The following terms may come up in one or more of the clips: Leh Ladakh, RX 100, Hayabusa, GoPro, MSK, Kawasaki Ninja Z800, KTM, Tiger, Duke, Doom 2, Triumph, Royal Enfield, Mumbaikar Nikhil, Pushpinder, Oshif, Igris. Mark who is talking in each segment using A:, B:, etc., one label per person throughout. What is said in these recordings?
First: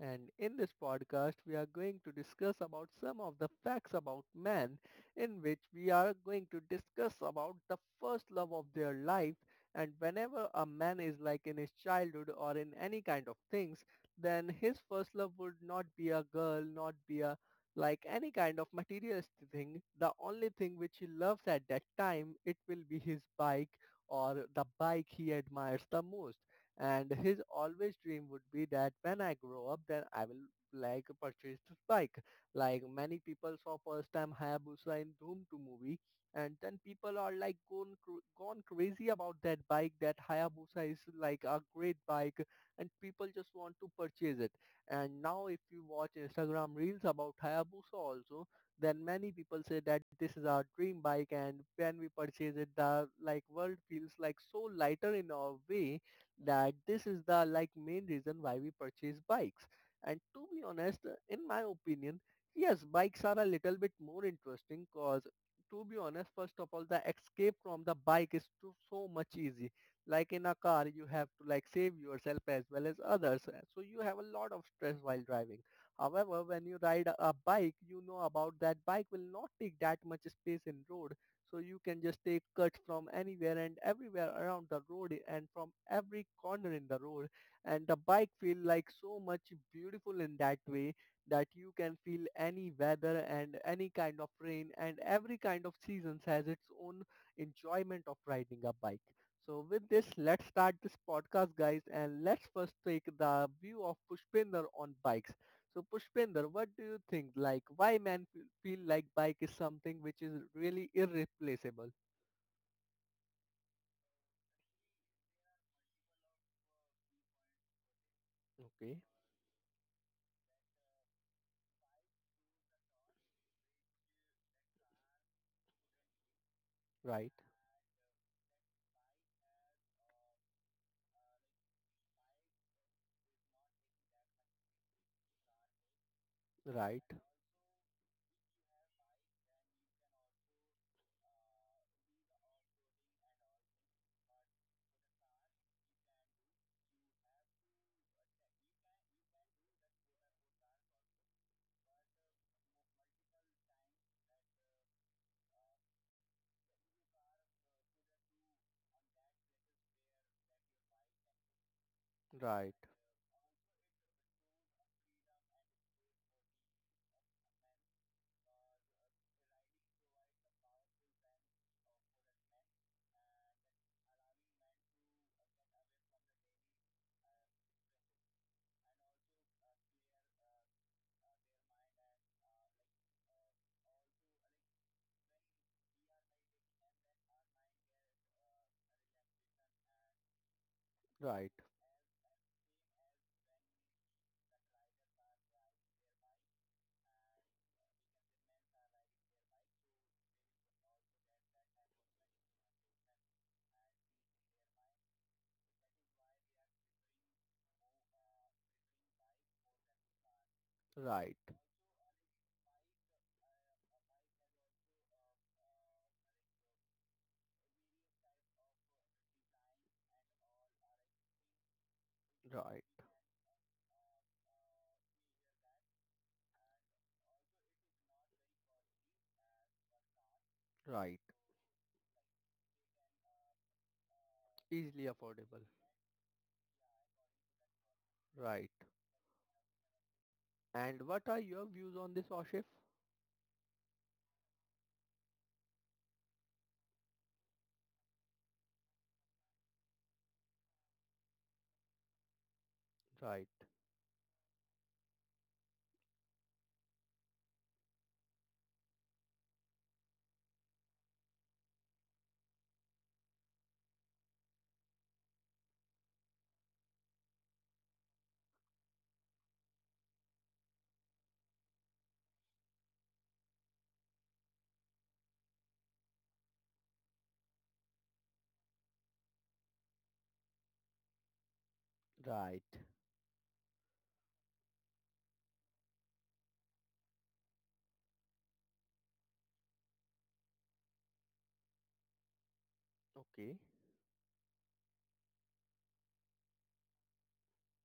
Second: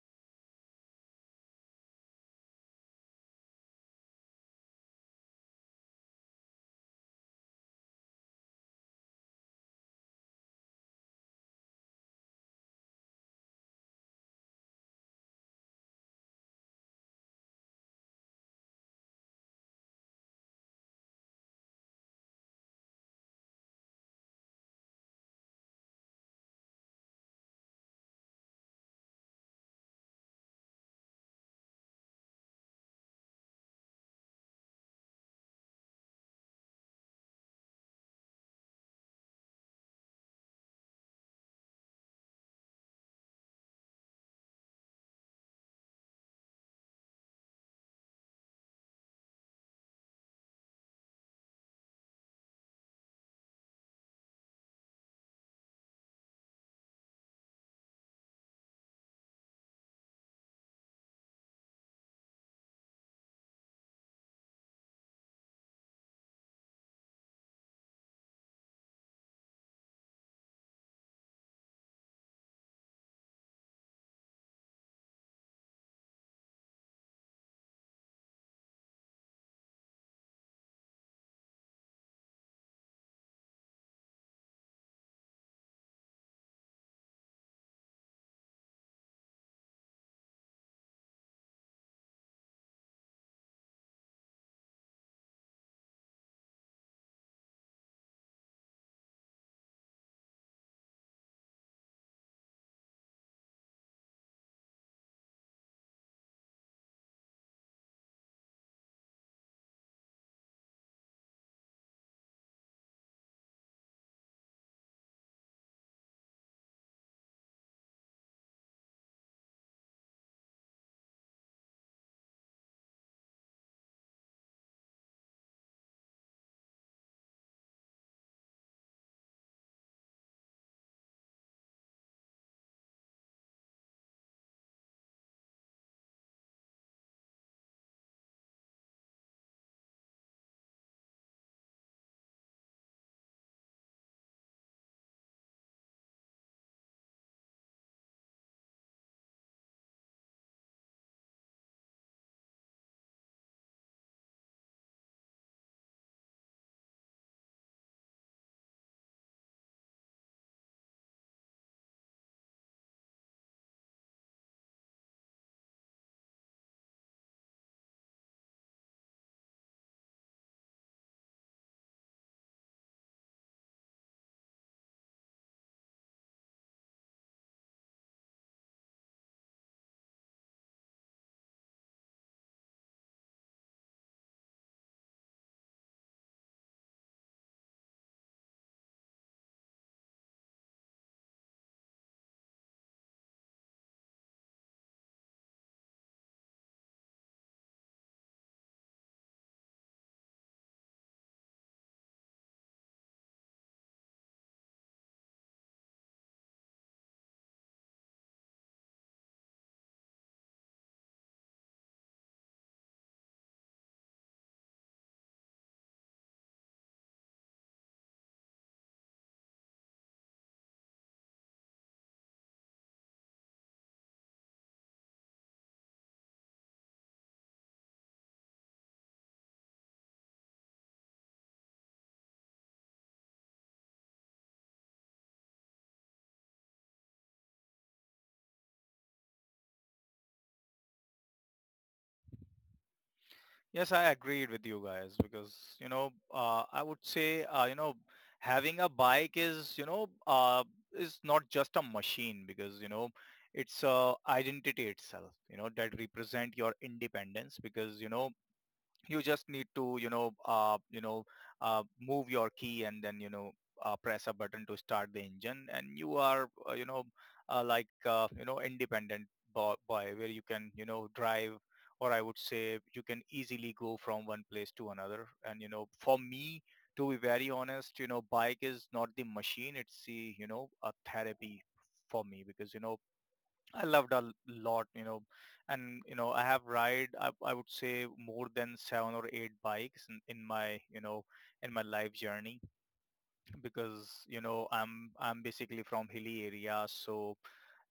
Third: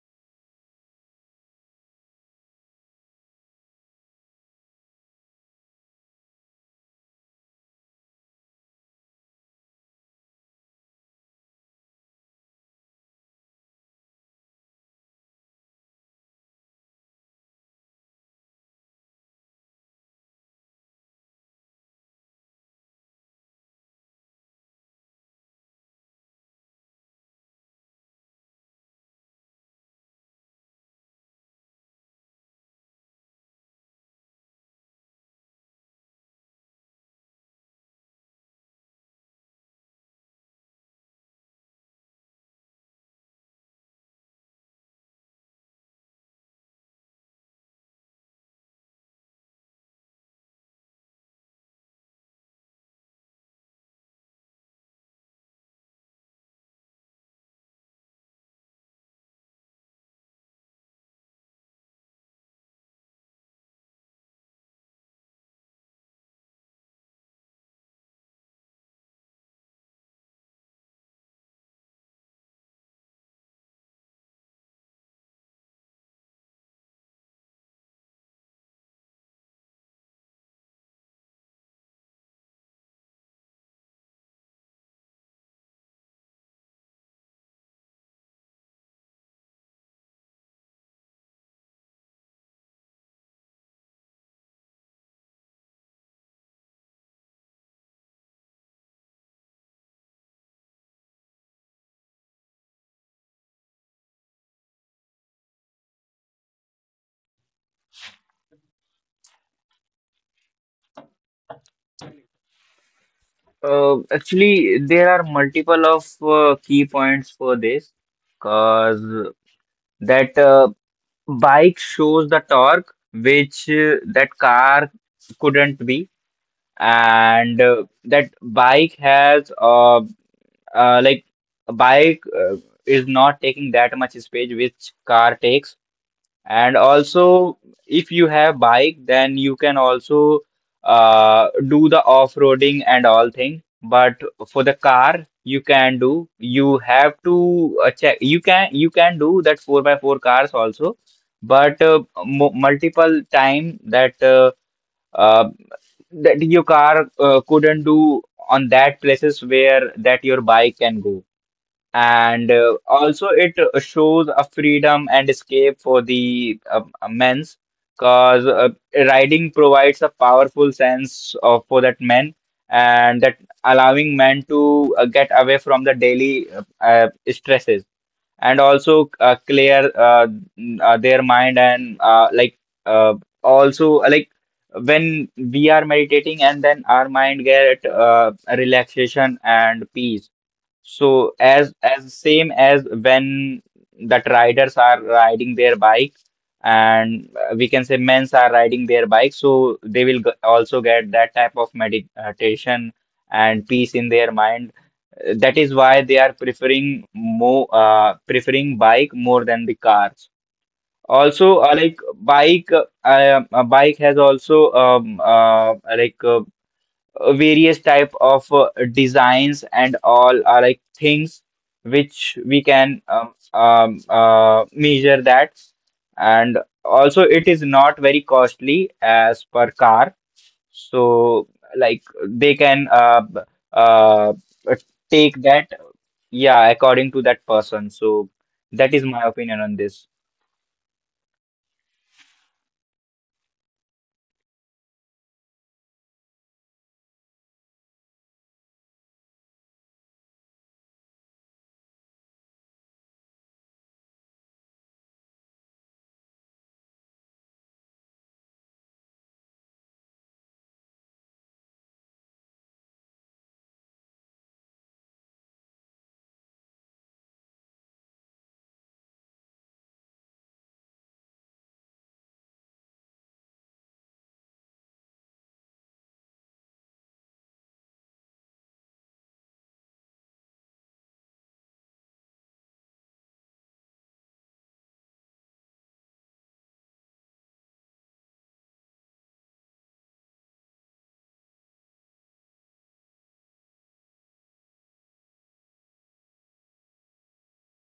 A: and in this podcast we are going to discuss about some of the facts about men in which we are going to discuss about the first love of their life and whenever a man is like in his childhood or in any kind of things then his first love would not be a girl, not be a like any kind of materialistic thing. The only thing which he loves at that time it will be his bike or the bike he admires the most and his always dream would be that when I grow up, then I will like purchase this bike. Like many people saw first time Hayabusa in Doom 2 movie, and then people are like gone crazy about that bike. That Hayabusa is like a great bike, and people just want to purchase it. And now, if you watch Instagram reels about Hayabusa also, then many people say that this is our dream bike, and when we purchase it, the like world feels like so lighter in our way that this is the like main reason why we purchase bikes. And to be honest, in my opinion, yes, bikes are a little bit more interesting because to be honest, first of all, the escape from the bike is too, so much easy. Like in a car, you have to like save yourself as well as others. So you have a lot of stress while driving. However, when you ride a bike, you know about that bike will not take that much space in road so you can just take cuts from anywhere and everywhere around the road and from every corner in the road. And the bike feel like so much beautiful in that way that you can feel any weather and any kind of rain and every kind of seasons has its own enjoyment of riding a bike. So with this, let's start this podcast, guys, and let's first take the view of Pushpinder on bikes. So Pushpinder, what do you think? Like, why feel like bike is something which is really irreplaceable?
B: Actually, there are multiple of key points for this
A: Okay,
B: because that bike shows the torque which that car couldn't be,
A: right,
B: and that bike has uh like a bike is not taking that much space which car takes. And
A: right,
B: also, if you have bike, then you can also do the off-roading and all thing. But for the car, you can do. You have to check. You can do that four by four cars also, but multiple time that uh, that your car couldn't do on that places where that your bike can go. And
A: right,
B: also it shows a freedom and escape for the men's, because riding provides a powerful sense of for that men, and that allowing men to get away from the daily stresses, and also clear their mind. And uh, also when we are meditating, and then our mind get relaxation and peace. So
A: right,
B: as same as when that riders are riding their bike, and we can say men's are riding their bike, so they will also get that type of meditation and peace in their mind. That is why they are preferring more preferring bike more than the cars.
A: right,
B: Also, bike has also various type of designs and all are like things which we
A: right,
B: can measure that. And also it is not very costly as per car,
A: right.
B: so like they can uh,
A: Easily
B: take
A: affordable.
B: that, yeah, according to that person. So
A: Right.
B: that is my opinion on this.
A: And what are your views on this, Oshif?
C: Yes, I agreed with you guys, because I would say, having a bike is, is not just a machine, because
A: Right,
C: it's a identity itself, that represent your independence. Because you just need to move your key, and then press a button to start the engine. And you are, like independent boy, where you can drive, or I would say you can easily go from one place to another. And for me, to be very honest, bike is not the machine, it's the, a therapy for me,
A: right.
C: because I loved a lot, and I have ride, I would say, more than seven or eight bikes in my, in my life journey.
A: Okay,
C: Because I'm basically from hilly area, so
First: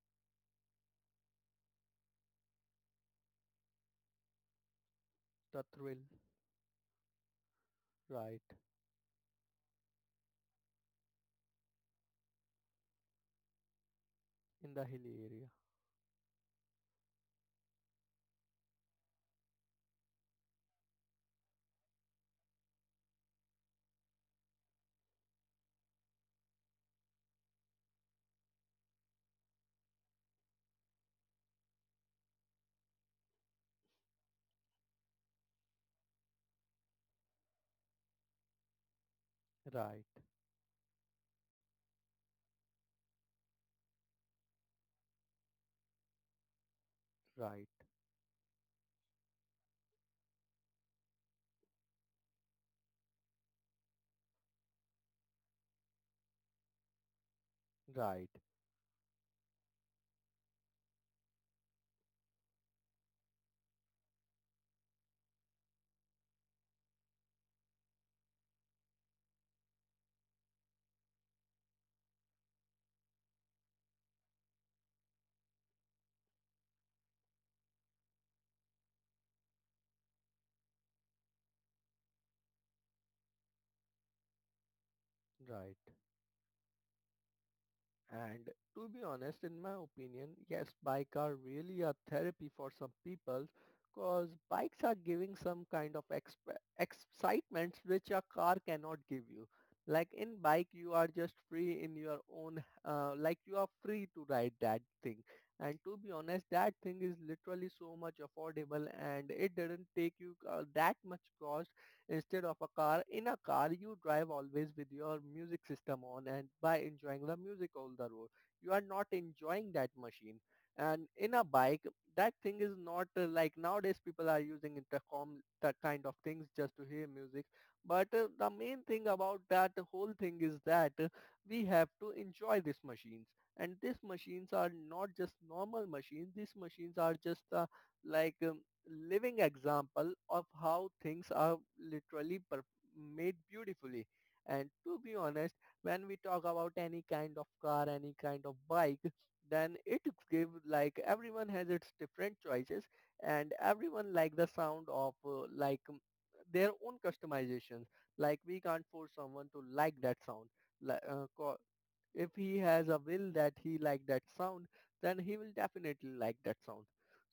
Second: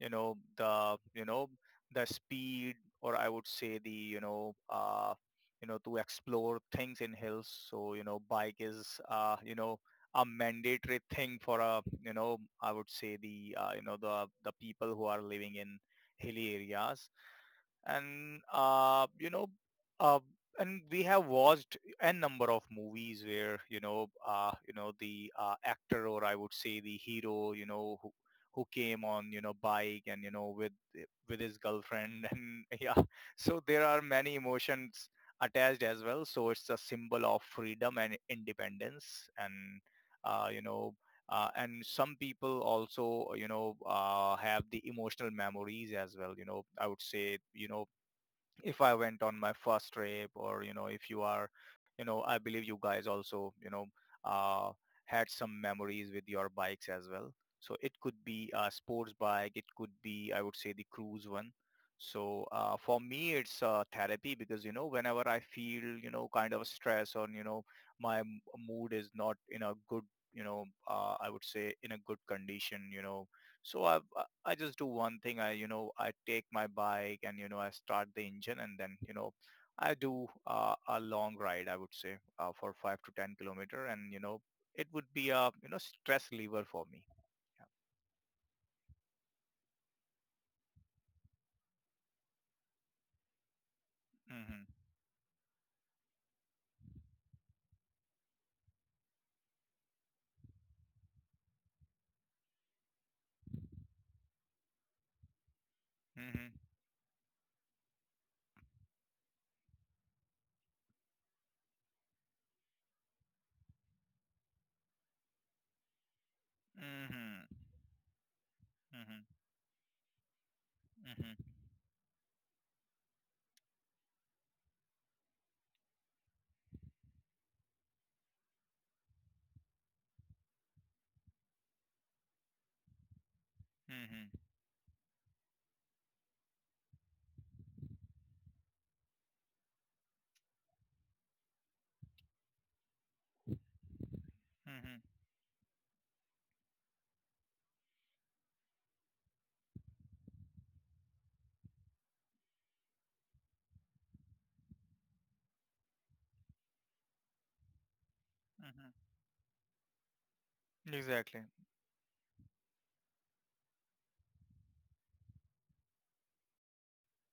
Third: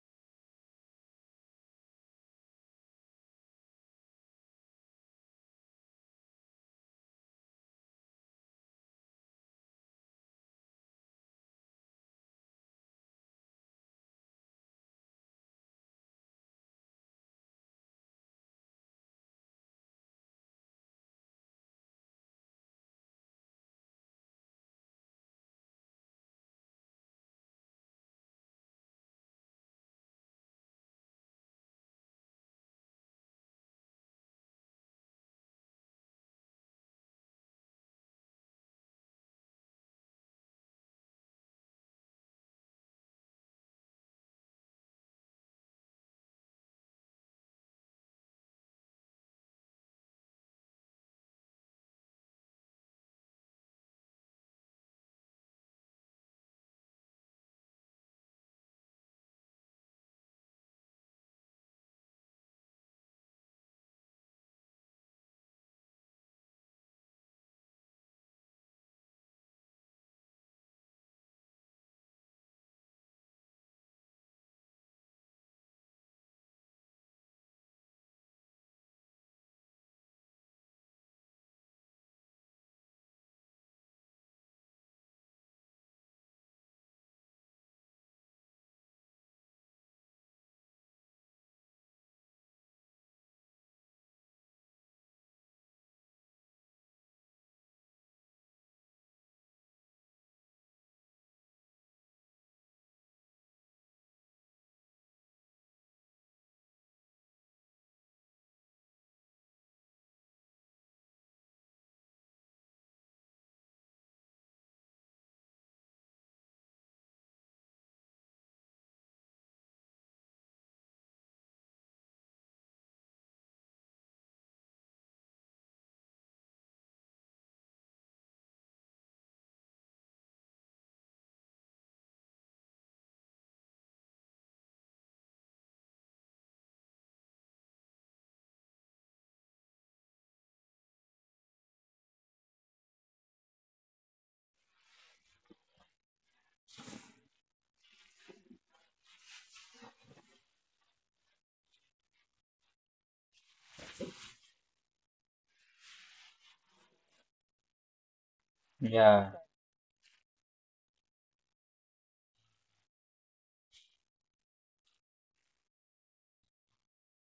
C: the you know the speed, or I would say the,
A: the
C: to
A: thrill.
C: explore things in hills. So
A: Right,
C: bike is, a mandatory thing for a, I would say, the, the
A: in the
C: people who
A: hilly
C: are
A: area.
C: living in hilly areas. And uh, you know uh, and we have watched a number of movies where, the, actor, or I would say the hero, who came on, bike, and with his girlfriend and yeah, so there are many emotions attached as well. So it's a symbol of freedom and independence. and
A: Right,
C: uh, you know uh, and some people also, have the emotional memories as well. I would say,
A: right,
C: if I went on my first trip, or, if you are, I believe you guys also, uh, had some memories with your bikes as well. So it could
A: right,
C: be a sports bike. It could be, I would say, the cruise one. So, for me, it's therapy, because, whenever I feel, kind of stress, or, my mood is not in a good, I would say, in a good condition, so I just do one thing. I you know I take my bike, and I start the engine, and then I do a long ride. I would say, for 5 to 10 kilometer, and it would be a,
A: right.
C: stress lever for me.
A: And to be honest, in my opinion, yes, bike are really a therapy for some people because
C: Mhm,
A: bikes are giving some kind of excitements which a car cannot give you. Like in bike, you are just free in your own, like you are free to ride that thing. And to be honest,
C: mhm,
A: that thing is literally so much affordable and it didn't take you that much cost instead of a car. In a car, you drive always with your music system on and by enjoying the
C: mhm,
A: music all the road. You are not
C: mhm,
A: enjoying that machine. And
C: mhm,
A: in a bike, that thing is not like nowadays people are using intercom that kind of things just to hear music. But the main thing about that whole thing is that we have to enjoy these machines. And these
C: mhm,
A: machines are not just normal machines. These machines are just like living example of how things are literally made beautifully. And to
C: mhm,
A: be honest, when we talk about any kind of car, any kind of bike, then it give like everyone has its different choices and everyone like the sound of like their own customizations. Like we can't
C: mhm.
A: force
B: Yeah.
A: someone to like that sound. Like, uh,
C: Exactly.
A: co- if he has a will that he like that sound, then he will definitely like that sound.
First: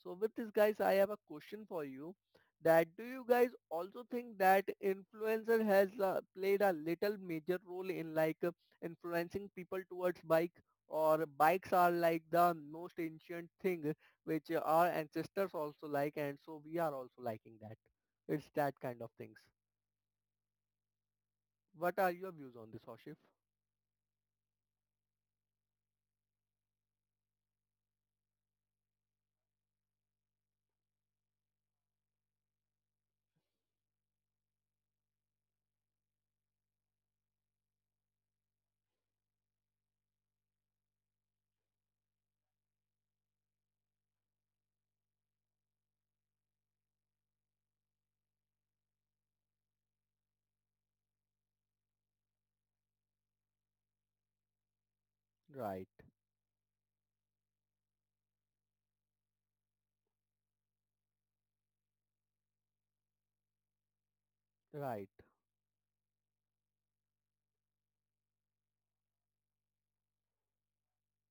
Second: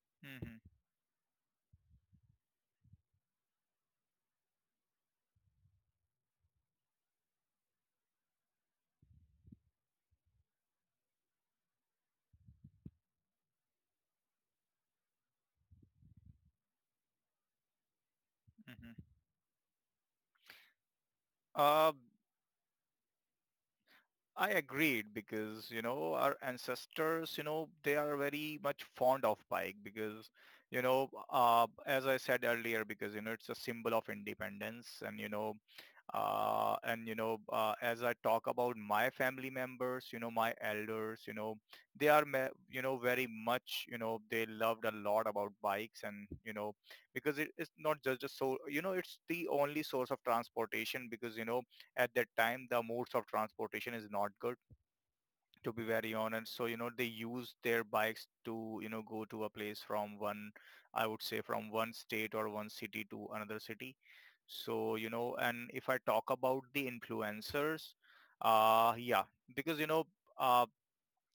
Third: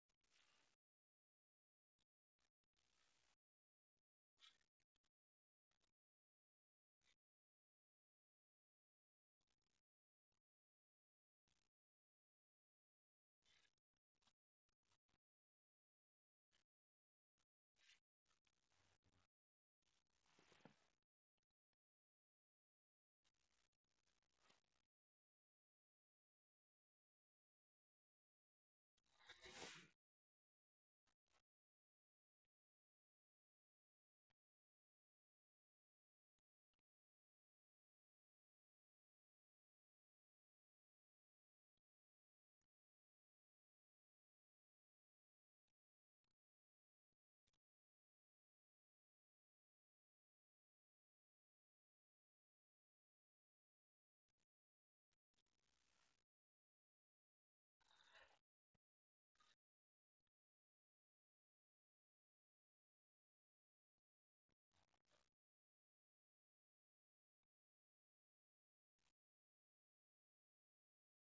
A: So with this
C: Mm-hmm,
A: guys, I have a question for you that do you guys also think that influencer has played a little major role in like influencing people towards bike or bikes are like the most ancient thing which our ancestors also like and so we are also liking that. It's that
C: mm-hmm.
A: kind of things.
C: Uh,
A: What are your views on this, Hoshif?
C: I agreed, because, our ancestors, they are very much fond of bike, because, as I said earlier, because, it's a symbol of independence. And as I talk about my family members, my elders, they are, very much, they loved a lot about bikes, and, because it's not just a so, it's the only source of transportation, because, at that time the modes of transportation is not good, to be
A: Right,
C: very honest. So they use their bikes to, go to a place from one, I would say, from one state or one city to another city. So,
A: right,
C: and if I talk about the influencers, yeah, because uh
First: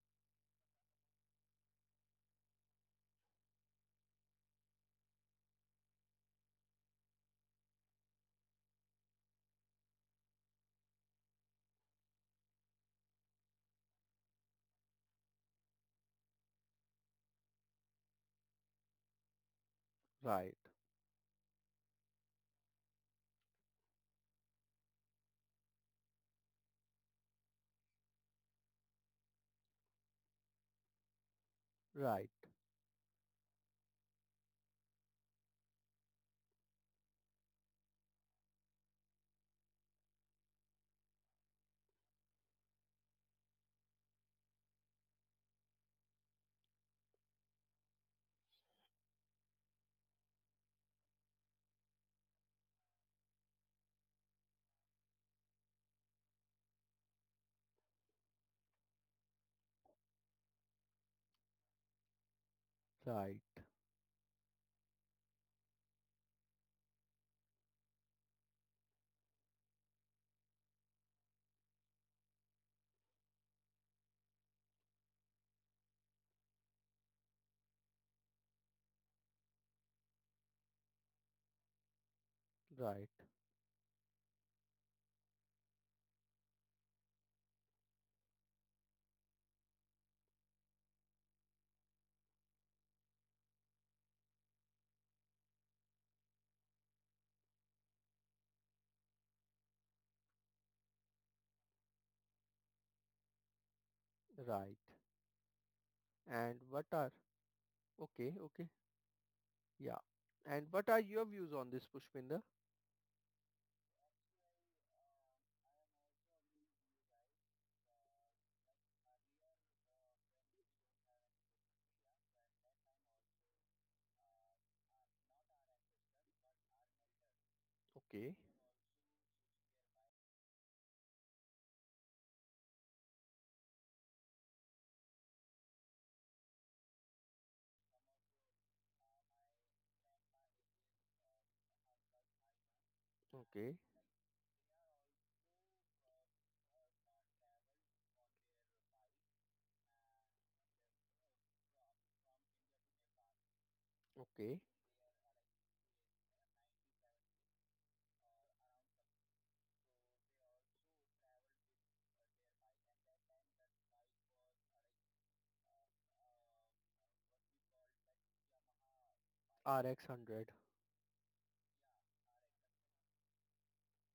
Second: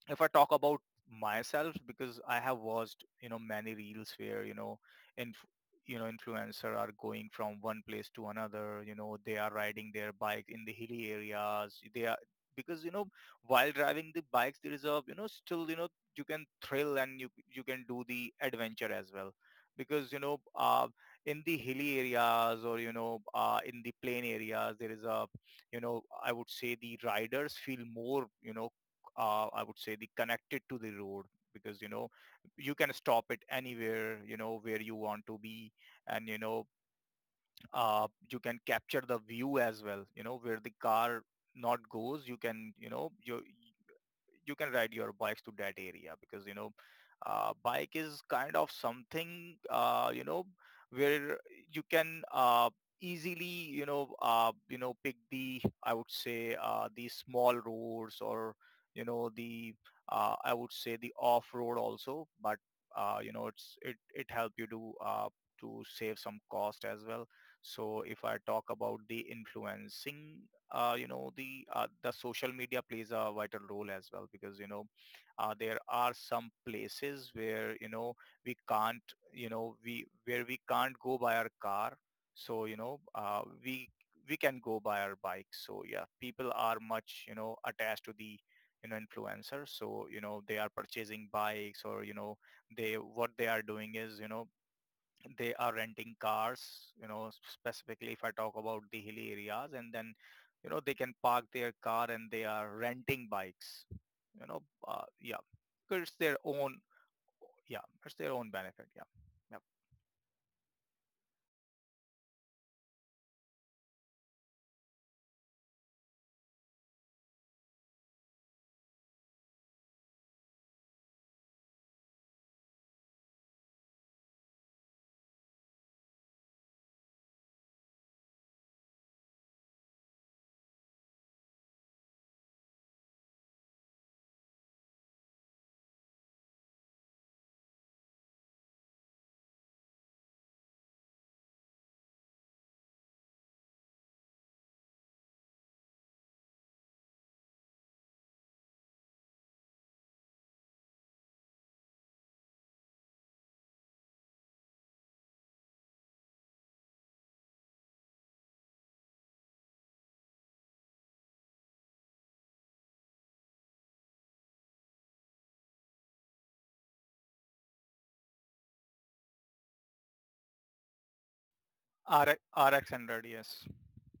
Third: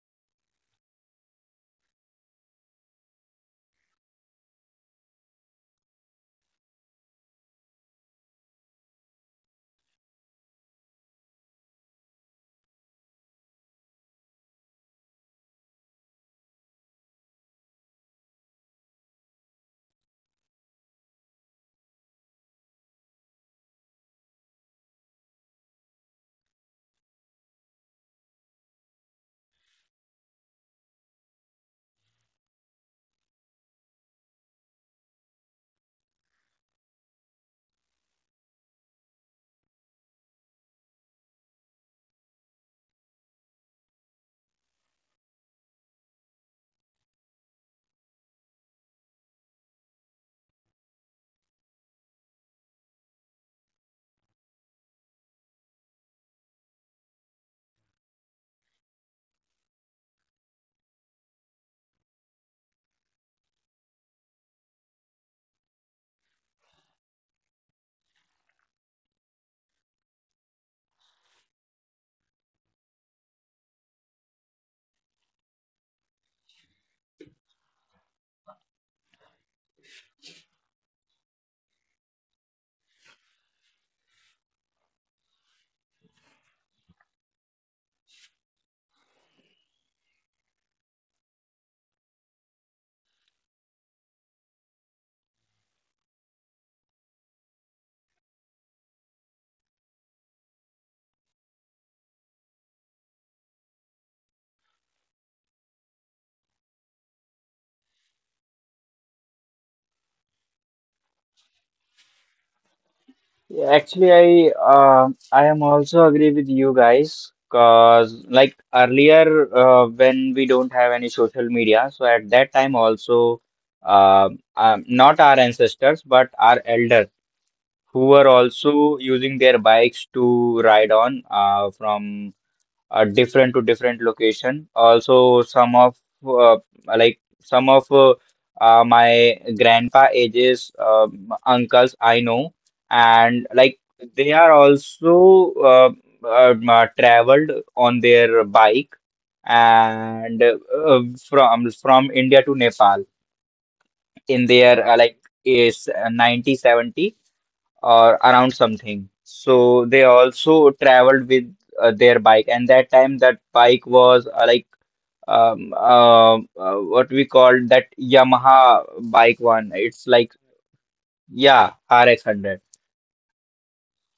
C: if I talk about myself, because I have watched, many reels where, inf- influencer are going from one place to another, they are riding their bike in the hilly areas. They are, because, while driving the bikes, there is a, still, you can thrill, and you can do the adventure as well, because,
A: right,
C: in the hilly areas, or, in the plain areas, there is a, I would say, the riders feel more, I would say, the connected to the road, because
A: right.
C: you can stop it anywhere, where you want to be, and you can capture the view as well, where the car not goes. You can, you can ride your bikes to that area, because bike is kind of something, where you can, easily, pick the, I would say, the small roads, or the, I would say, the off road also, but
A: Right,
C: it help you to, to save some cost as well. So if I talk about the influencing, the, the social media plays a vital role as well, because there are some places where, we can't you know we where we can't go by our car. So
A: right,
C: we can go by our bike. So yeah, people are much, attached to the, influencer, so they are purchasing bikes, or they, what they are doing is, they are renting cars, specifically if I talk about the hilly areas, and then, they can park their car and they are renting bikes, you know,
A: right.
C: yeah. 'Cause it's their
A: And
C: own,
A: what are,
C: yeah, it's their
A: okay,
C: own
A: okay,
C: benefit. Yeah. Yep.
A: yeah. And what are your views on this, Pushpinder?
B: Yeah, actually, I am also agree with you guys, because like earlier when we don't have any social media, so at that time also uh, not our ancestors but our elders who were
A: Okay,
B: also using their bikes to ride on from different to different location. Also, some of uh, like some of uh, my grandpa ages uncles I know, and
A: okay,
B: like they are also traveled on their bike, and from India to Nepal in
A: okay.
B: their like is 90s or around something. So they also traveled with their bike, and that time that bike was what we called that Yamaha bike one. It's
A: RX
B: like,
A: 100,
B: yeah, RX
C: RX,
B: hundred.
C: RX 100, yes.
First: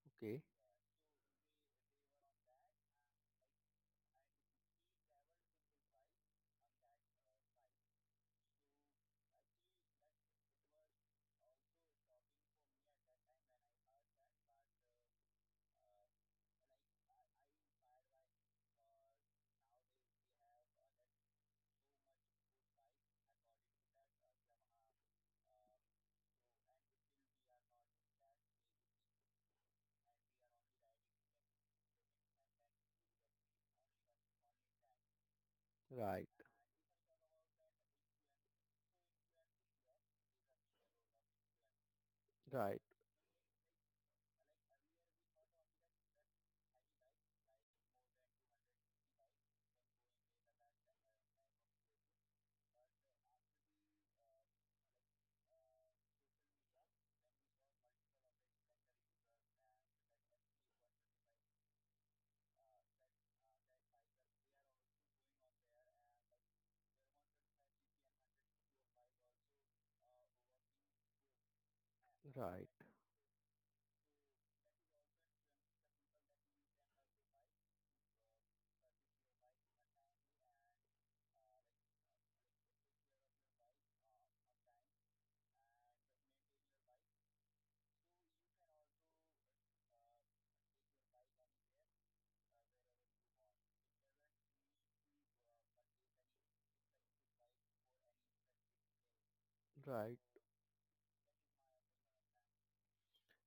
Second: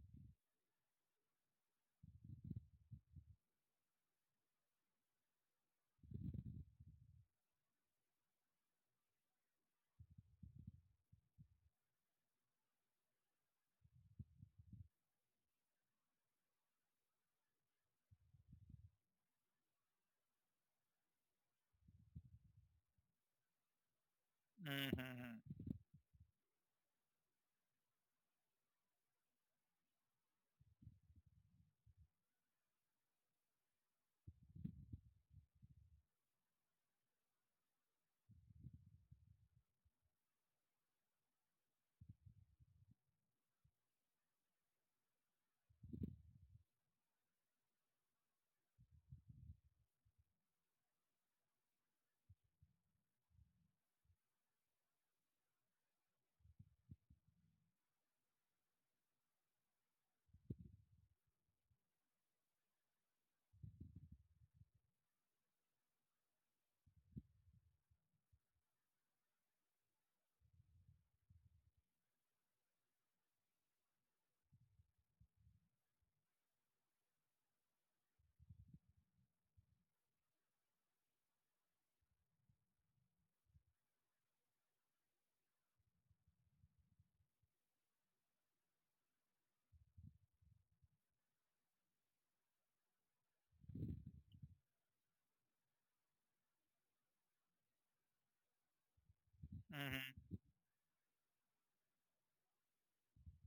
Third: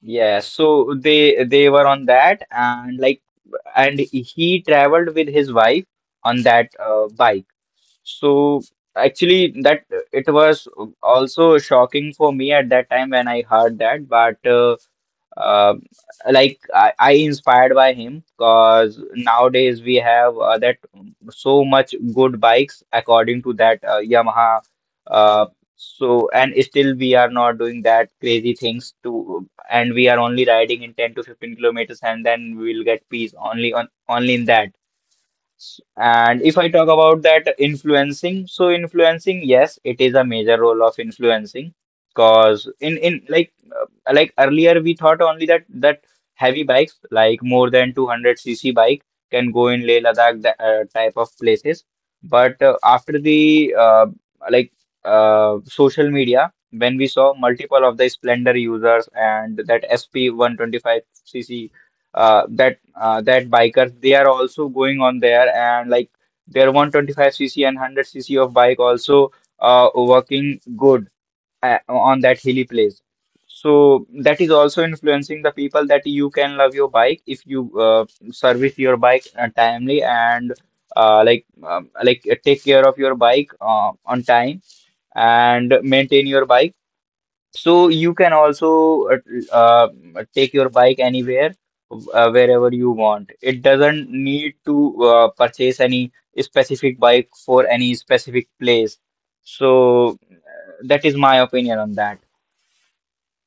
B: Yeah,
A: okay.
B: so they were on that. And like and he traveled with his wife on that bike. So actually that it was also shocking for me at that time when I heard that, but uh, like I inspired by him, because nowadays we have that so much good bikes according to that Yamaha. Uh,
C: Mm-hmm.
B: so and still we are not doing that crazy things to, and we are only riding in 10 to 15 kilometers, and then we will get peace only on only in that.
A: Right,
B: And if I talk about that influencing, so influencing, yes, it is a major role of influencing, because
A: right,
B: in uh, like earlier we thought only that that heavy bikes like more than 200 cc bike can go in Leh Ladakh that type of places. But after the like social media, when we saw multiple of the Splendor users and that SP 125 cc, that bikers, they are also going on there. And like their 125 cc and 100 cc of bike also working good on that hilly
A: right,
B: place. So that is also influencing the people that you can love your bike if you service your bike timely and take care of your bike on time and maintain your bike. So you can also uh, take your bike anywhere, wherever you want. It doesn't need to purchase any specific bike for any specific place.
A: right.
B: So
C: Mm-hmm.
B: that is my opinion on that.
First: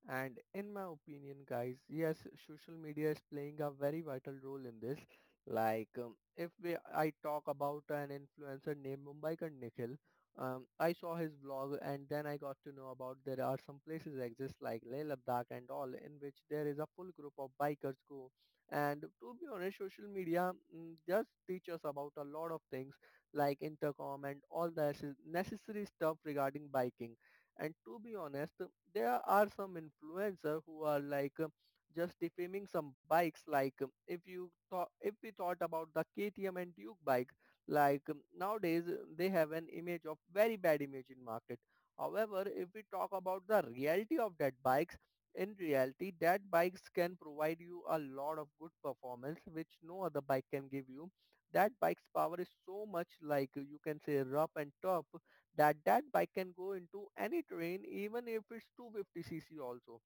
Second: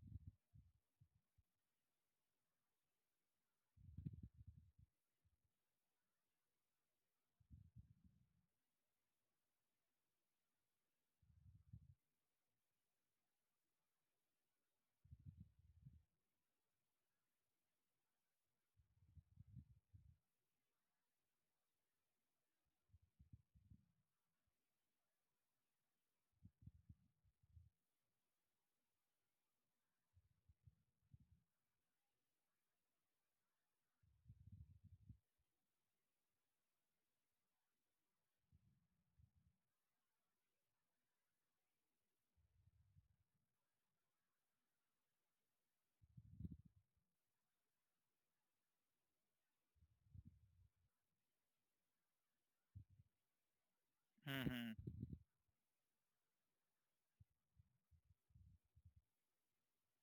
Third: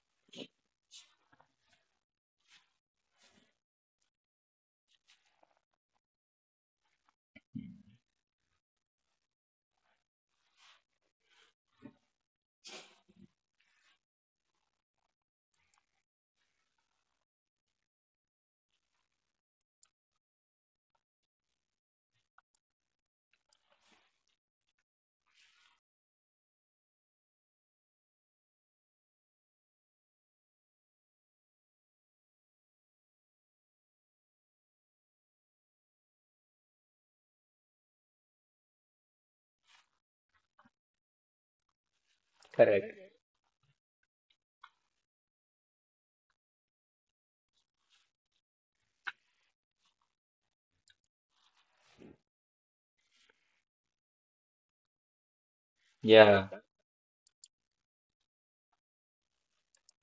A: And in my opinion, guys, yes, social media is playing a very vital role in this. Like, if we, I talk about an influencer named Mumbaikar Nikhil, I saw his vlog and then I got to know about there are some places exist like Leh Ladakh and all in which there is a full group of bikers go. And to be honest, social media does teach us about a lot of things like intercom and all the necessary stuff regarding biking and to be honest, there are some influencer who are like just defaming some bikes. Like if you thought, if we thought about the KTM and Duke bike, like nowadays they have an image of very bad image in market. However, if we
B: Correct.
A: talk about the reality of that bikes, in reality, that bikes can provide you a lot of good performance, which no other bike can give you. That bike's power is so much like you can say rough and
C: Mm-hmm.
A: tough that that bike
B: Yeah,
A: can go into any terrain even if it's 250 cc also.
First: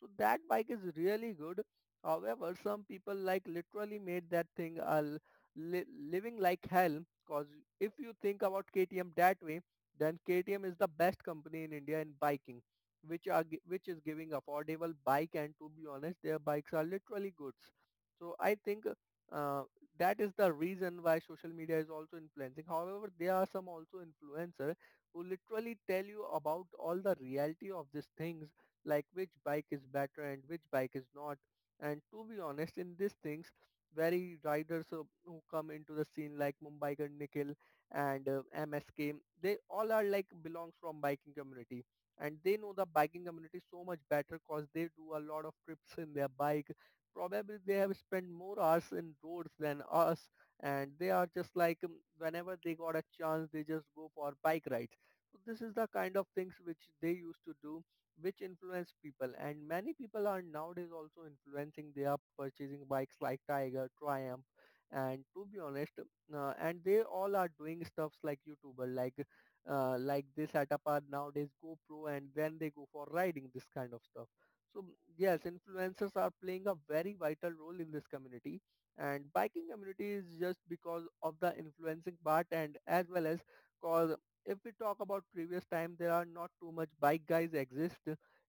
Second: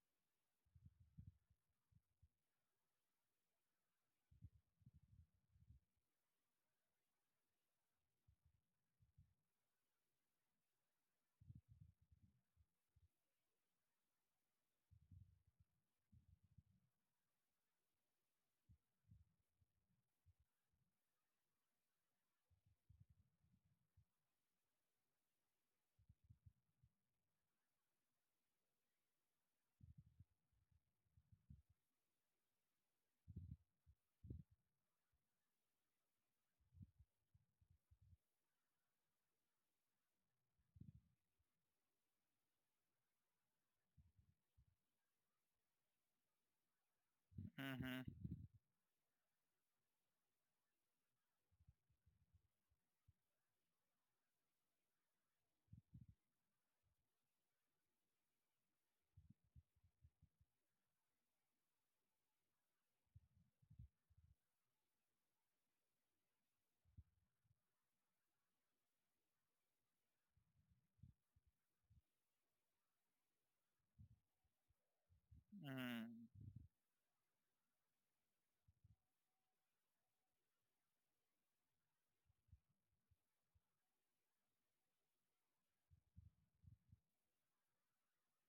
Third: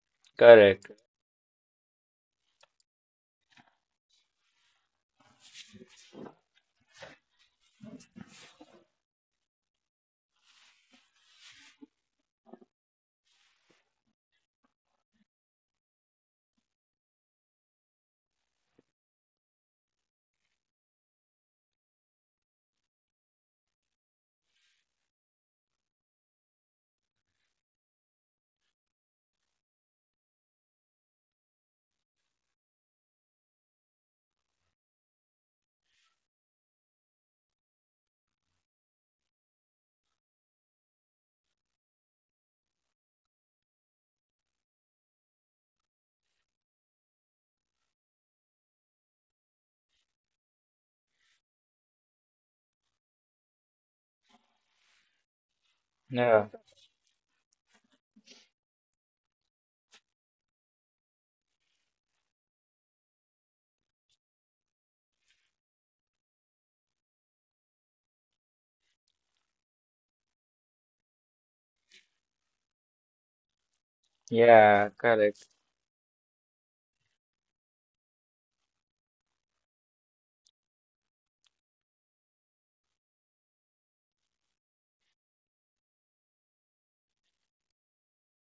A: So that bike is
B: correct.
A: really good. However, some people like literally made that thing a li- living like hell because if you think about KTM that way, then KTM is the best company in India in biking, which are which is giving affordable bike and to be honest, their bikes are literally goods. So I think uh, that is the reason why social media is also influencing. However, there are some also influencer who literally tell you about all the reality of these things, like which bike is better and which bike is not. And to be honest, in these things, very riders who come into the scene like Mumbai Nikhil and MSK, they all are like belongs from biking community and they know the biking community so much better cause they do a lot of trips in their bike. Probably they have
C: Mm-hmm.
A: spent more hours in roads than us and they are just like whenever they got a chance they just go for bike rides so this is the kind of
B: Yeah,
A: things which they used to do, which influence people. And many people are nowadays also influencing. They are purchasing bikes like Tiger, Triumph, and to be honest, and they all are doing stuffs like YouTuber, like they set up are nowadays GoPro, and then they go for riding this kind of stuff. So
B: yeah,
A: yes,
B: correct.
A: influencers are
C: Mm-hmm.
A: playing a very vital role in this community and biking community is just because of the influencing part and as well as cause if we talk about previous time, there are not too much bike guys exist.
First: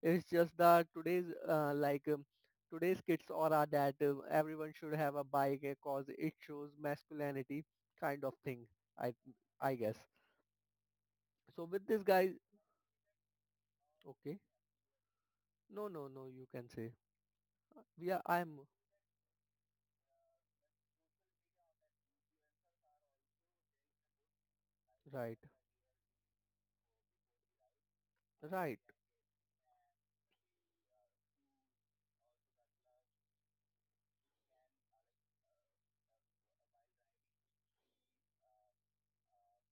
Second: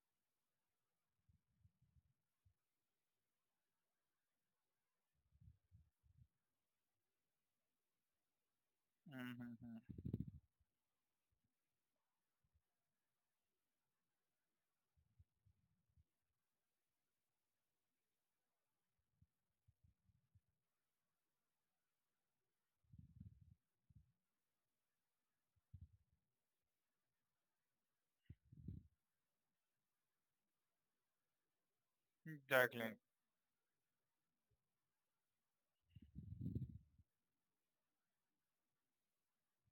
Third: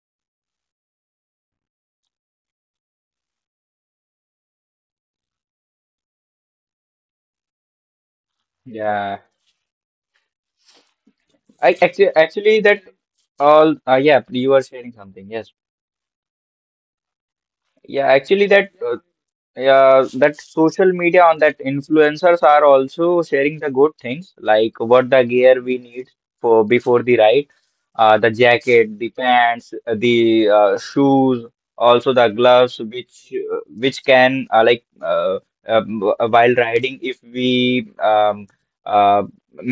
A: It's just that today's like today's kids aura that everyone should have a bike because it shows masculinity kind of thing. I
B: Yeah.
C: Mm-hmm.
A: I guess.
C: Mm-hmm.
A: So
B: I
A: with this
B: actually
A: guy,
B: actually that all, yeah,
A: okay.
B: you are sharing something. Yes.
A: No, no, no. You can say.
B: Yeah,
A: Yeah,
B: actually
A: I'm
B: that yeah, that social media on that influencers are also sharing the good things, like what the
A: right,
B: gear we need for before the ride, the
A: right,
B: jacket, the pants, the shoes, also the gloves,
C: Exactly.
B: which can while riding if we uh,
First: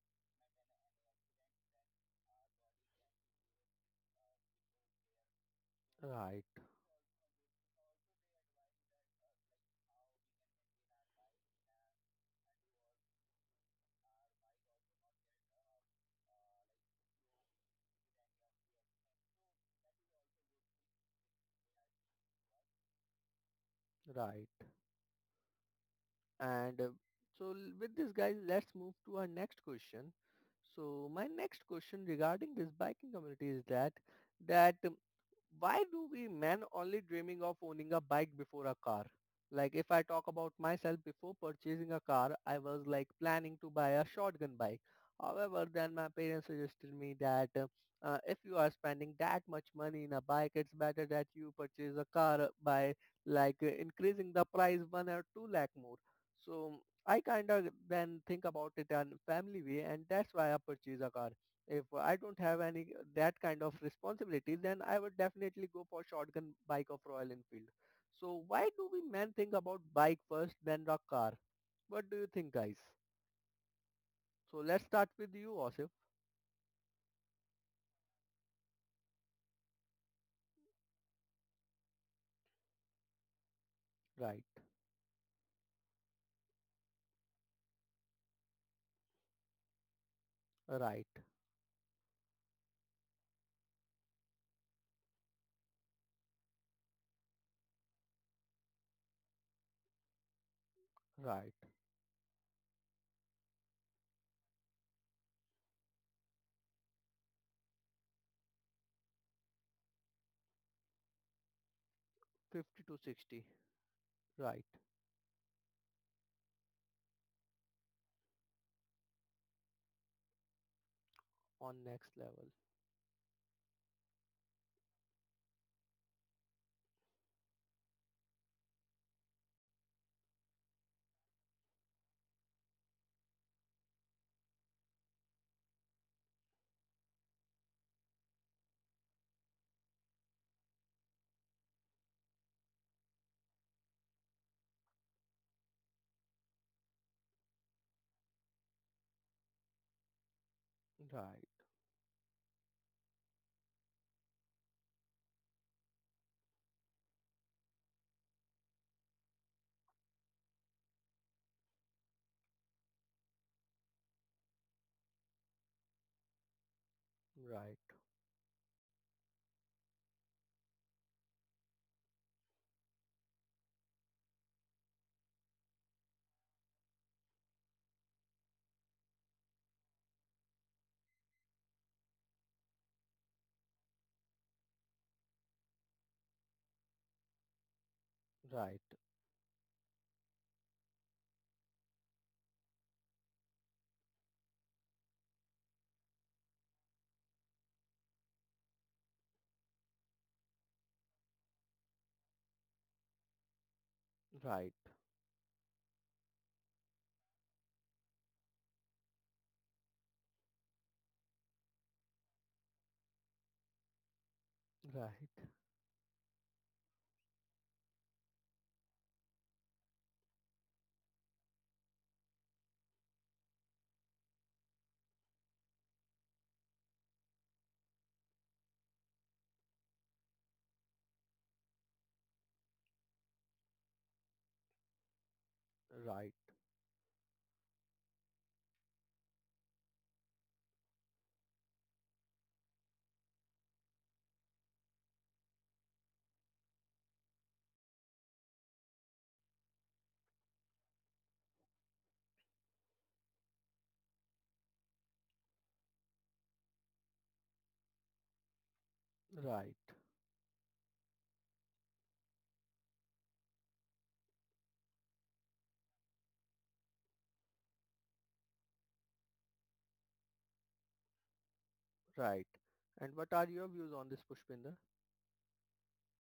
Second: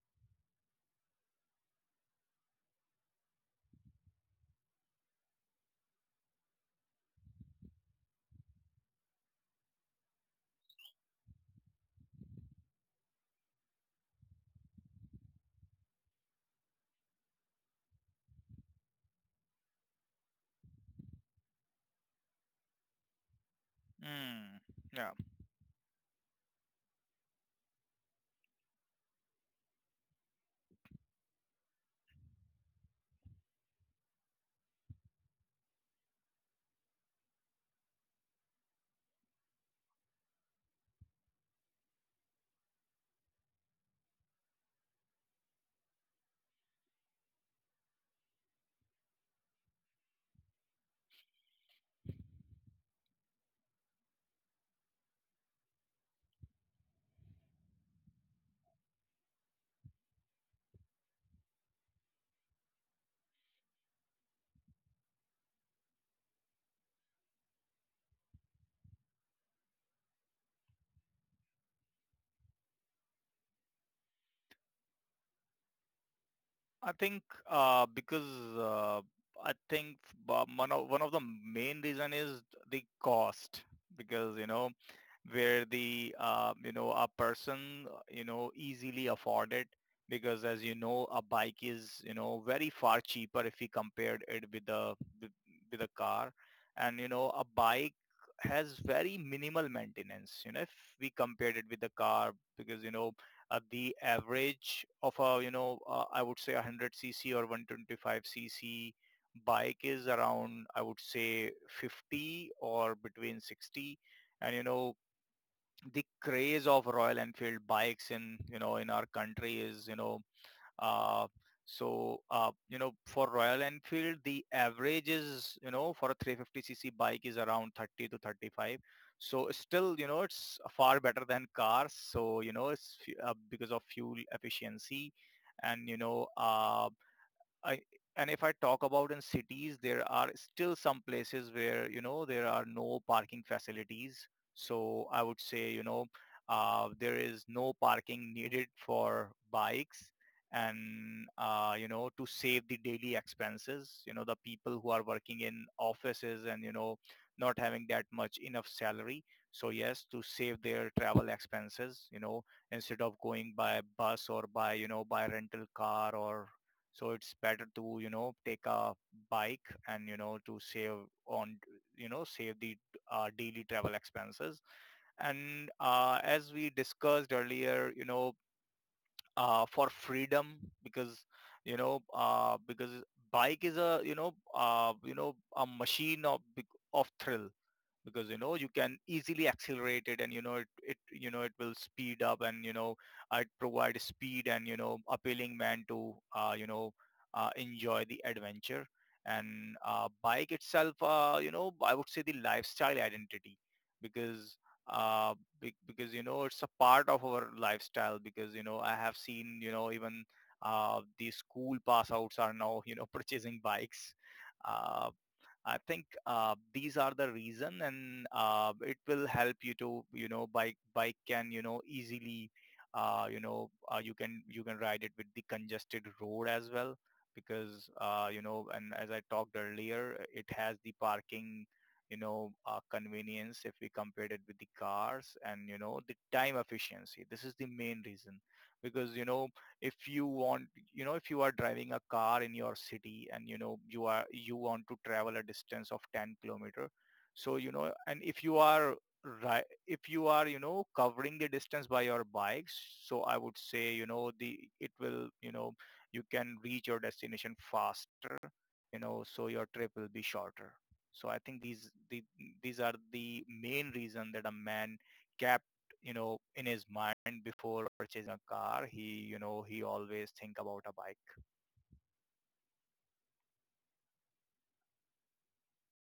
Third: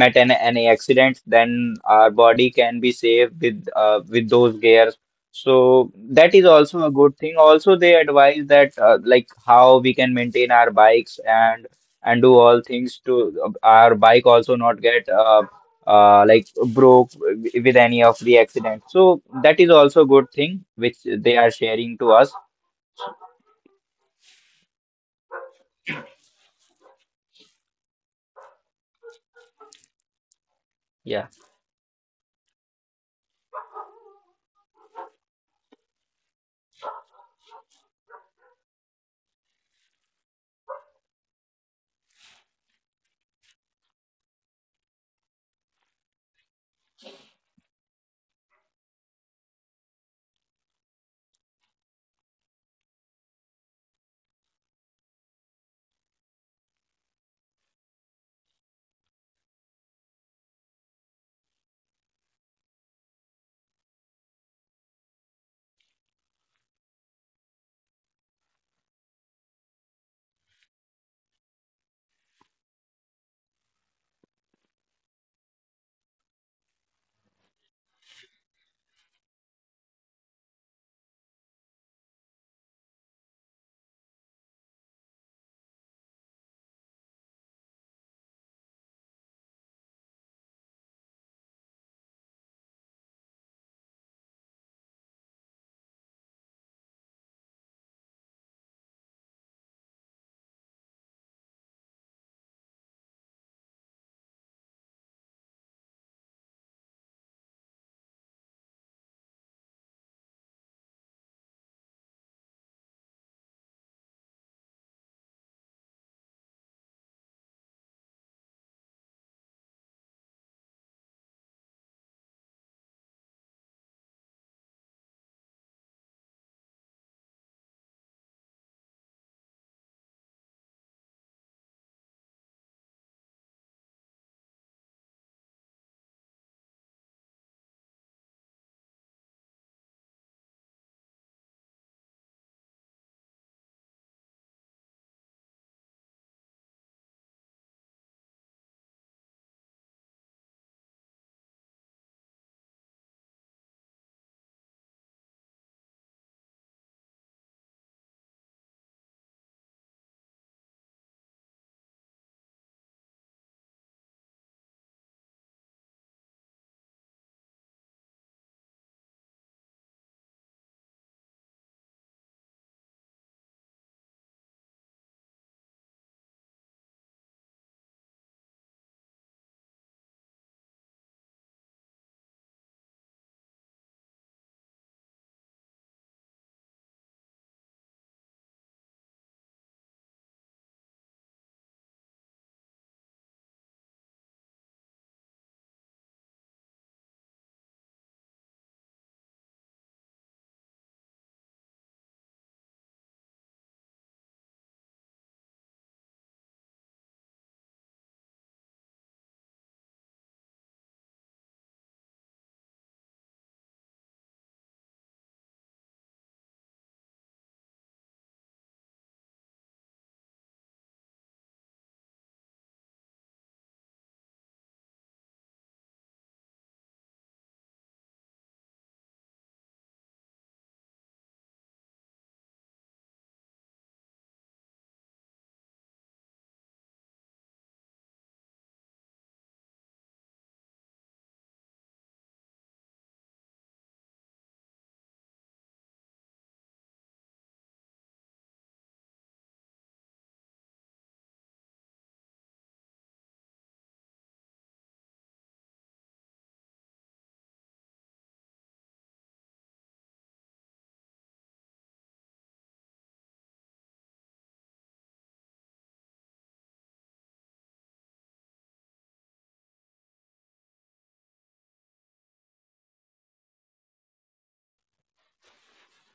B: met an any accident, then our body can be safe with those gear. So that
A: right,
B: is also a good thing. Also, they advise that like how we can maintain our bikes, and do all things to our bike also not get uh, like broke with any of the accident. So that is also a good thing which they are sharing to us.
A: right.
C: Mm. Yeah.
A: And so with this guys, let's move to our next question. So
B: Yeah,
A: my next question regarding this biking community is that that why do we men only dreaming of owning a bike before a car? Like if I talk about myself before purchasing a car, I was like planning to buy a shotgun bike. However, then my parents suggested me that if you are spending that much money in a bike, it's better that you purchase a car by like increasing the price 1 or 2 lakh more. So I kind of then think about it in family way and that's why I purchase a car. If I don't have any that kind of responsibility, then I would definitely go for shotgun bike of Royal Enfield. So why do we men think about bike first, then the car? What do you think, guys? So let's start with you, Osif.
C: I think, because, uh, I think, one of the main reason is the cost, because
A: Right,
C: where the, a person, easily afford it, because as you
A: right,
C: know a bike is, very far cheaper if you compared it with a car. And a bike has very minimal maintenance, if we
A: right.
C: compared it with the car, because the average of a, I would say, 100 cc or 125 cc bike is around, I would say, 50
A: 50
C: or
A: to
C: between
A: 60.
C: 60. And
A: Right.
C: the craze of Royal Enfield bikes in, in our country is, uh,
A: On next
C: so,
A: level.
C: for Royal Enfield the average is, for a 350 cc bike, is around 30 to 35. So still, it's far better than cars. So it's, because of fuel efficiency. And I and if I talk about in cities, there are still some places where, there are no parking facilities. So I would say, there is no parking needed for bikes, and
A: Right,
C: to save the daily expenses. The people who are working in offices and, not having that much enough salary. So yes, to save their travel expenses, instead of going by bus, or by you know by rental car, or so it's better
A: right,
C: to, take a bike, and to save on, save the, daily travel expenses. And as we discussed earlier, for freedom, because because bike is a, a machine of thrill, because you
A: right,
C: can easily accelerate it, and it, it you know it will speed up, and it provide speed, and appealing man to, enjoy the adventure. And bike itself, I would say, the lifestyle identity, because
A: right,
C: uh, because it's a part of our lifestyle, because I have seen, even, the school pass outs are now, purchasing bikes. uh,
A: right,
C: I think, these are the reason, and it will help you to, bike can, easily, you can ride it with the congested road as well, because and as I talked earlier, it has the parking, convenience if we compared it with the cars, and the
A: right,
C: time efficiency. This is the main reason. Because if you want, if you are driving a car in your city, and you want to travel a distance of 10 kilometer, so and if you are, right, if you are covering the distance by your bikes, so I would say, the it will you can reach your destination faster. So your
A: right,
C: trip will be shorter. So I think these are the main reason that a man kept, in his mind, before purchasing a car. He you know he always think about a bike.
A: right. And what are your views on this, Pushpinder?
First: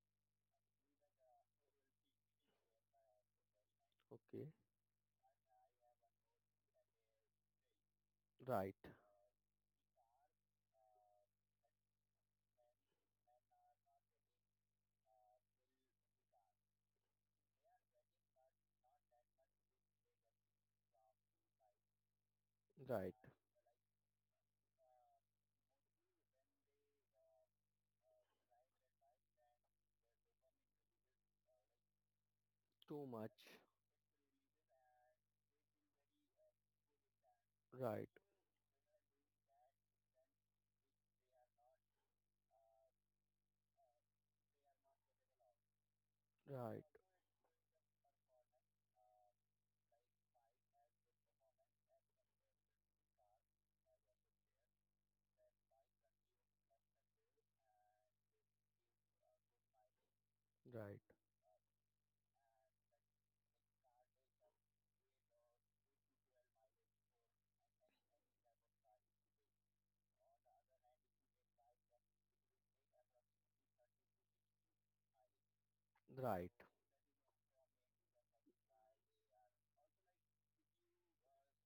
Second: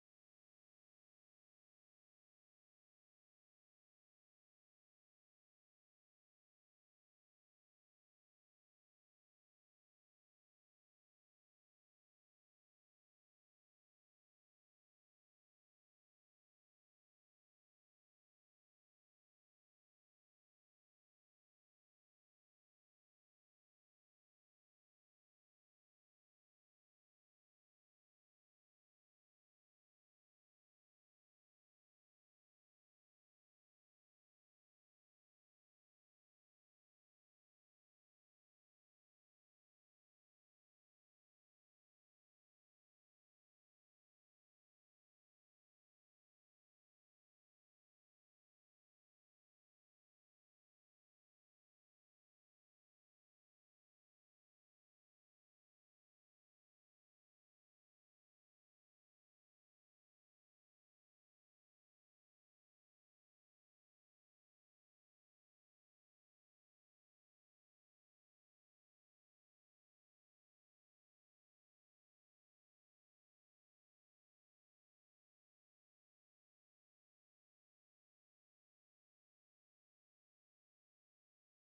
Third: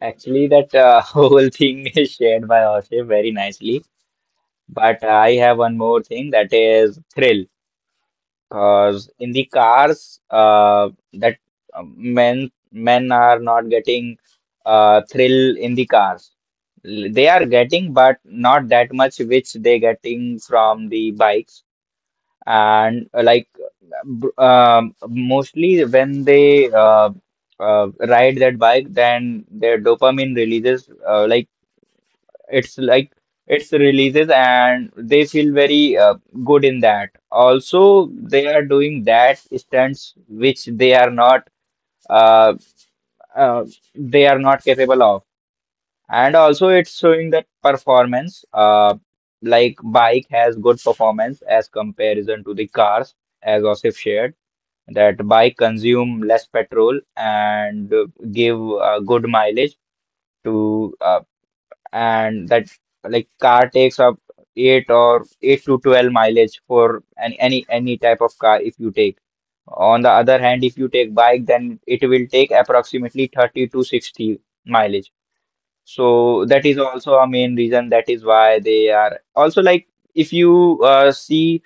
B: actually that whole thing is shared by Oshay very nicely.
A: Okay.
B: But I have one more thing, that is thrill.
A: Right,
B: Because in the cars, that men are not getting thrill in the cars. They are getting, but not that much which they getting from the bikes. And
A: right.
B: mostly when they ride that bike, then their dopamine releases. It's
A: Too
B: like
A: much.
B: it's releases, and they feel very good in that.
A: Right,
B: Also, they are doing that stunts which uh, uh, they are not capable of. And also,
A: right,
B: it's showing that performance. Like bike has good performance as comparison to the cars, as Osif shared. That bike consume less petrol and give good mileage to
A: right,
B: and that like car takes up 8 or 8 to 12 mileage for any any type of car if you take. On the other hand, if you take bike, then it will take approximately 30 to 60 mileage. So
A: right,
B: that is also a main reason, that is why they are also like, if you see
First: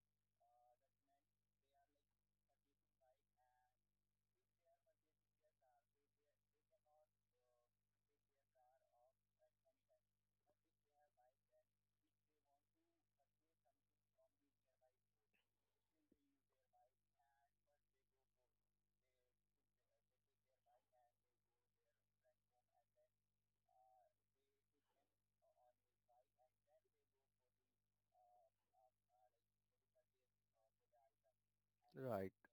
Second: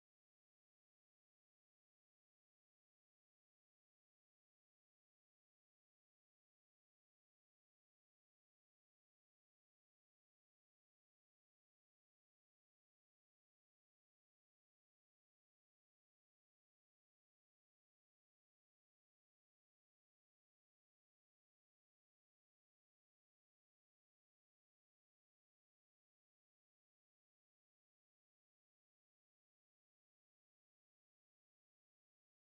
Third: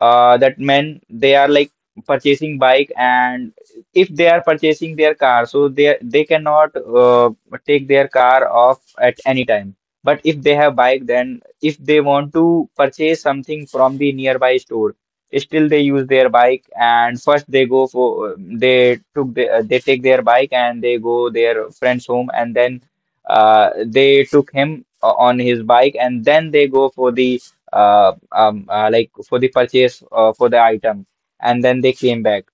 B: that men, they are like purchasing bike. And if they are purchasing their car, so they cannot take their car off at any time. But if they have bike, then if they want to purchase something from the nearby store, still they use their bike. And first they go for they took the, they take their bike, and they go their friend's home, and then they took him on his bike, and then they go for the like for the purchase for the item, and then they came
A: right,
B: back.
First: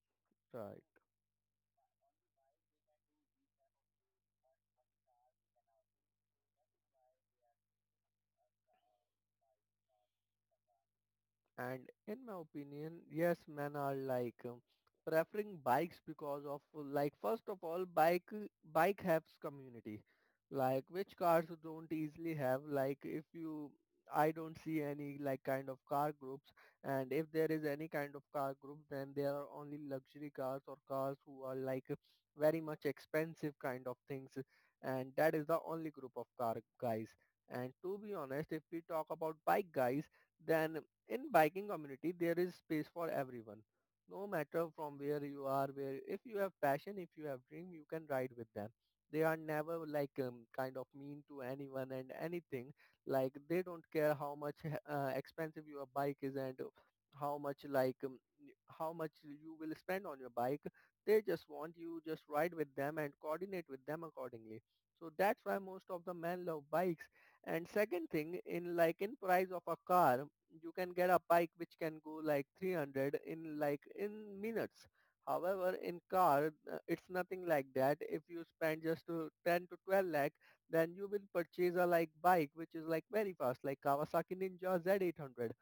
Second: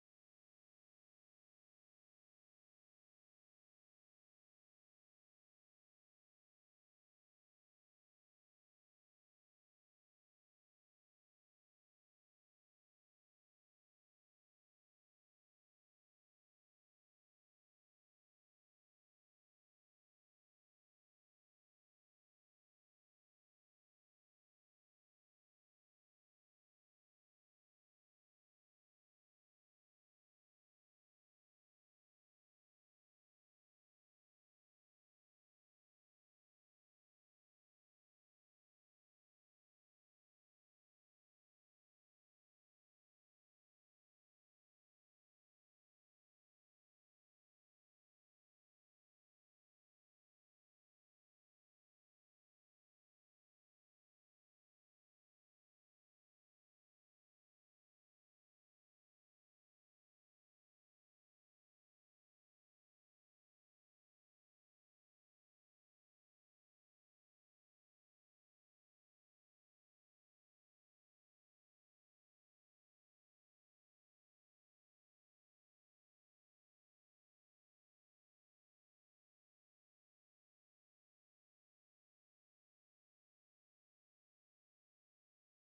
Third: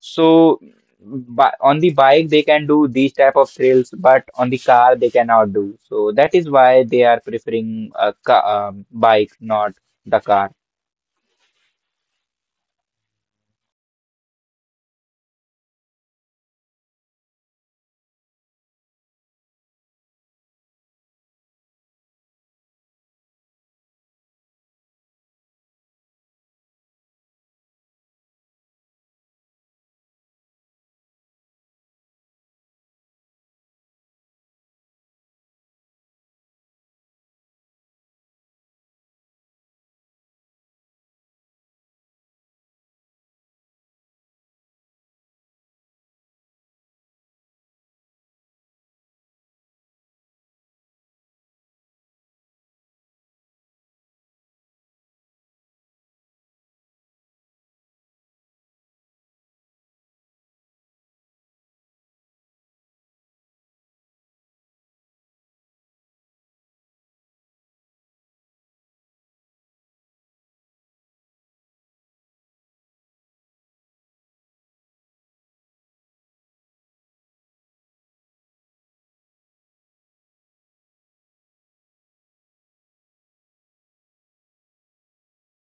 B: So,
A: right.
B: but on the bike they can do these type of thrills, but on the car they cannot do. So that is why they are preferring a ca bike, not the car.
A: And in my opinion, yes, men are like preferring bikes because of like first of all, bike helps community, like which cars don't easily have. Like if you, I don't see any like kind of car groups, and if there is any kind of car group, then there are only luxury cars or cars who are like very much expensive kind of things, and that is the only group of car guys. And to be honest, if we talk about bike guys then in biking community there is space for everyone, no matter from where you are. Where if you have passion, if you have dream, you can ride with them. They are never like kind of mean to anyone and anything. Like they don't care how much expensive your bike is and how much like how much you will spend on your bike. They just want you just ride with them and coordinate with them accordingly. So that's why most of the men love bikes. And second thing, in like in price of a car, you can get a bike which can go like 300 in like in minutes. However, in car, it's nothing like that. If you spend just to 10 to 12 lakh, then you will purchase a like bike which is like very fast, like Kawasaki Ninja Z800.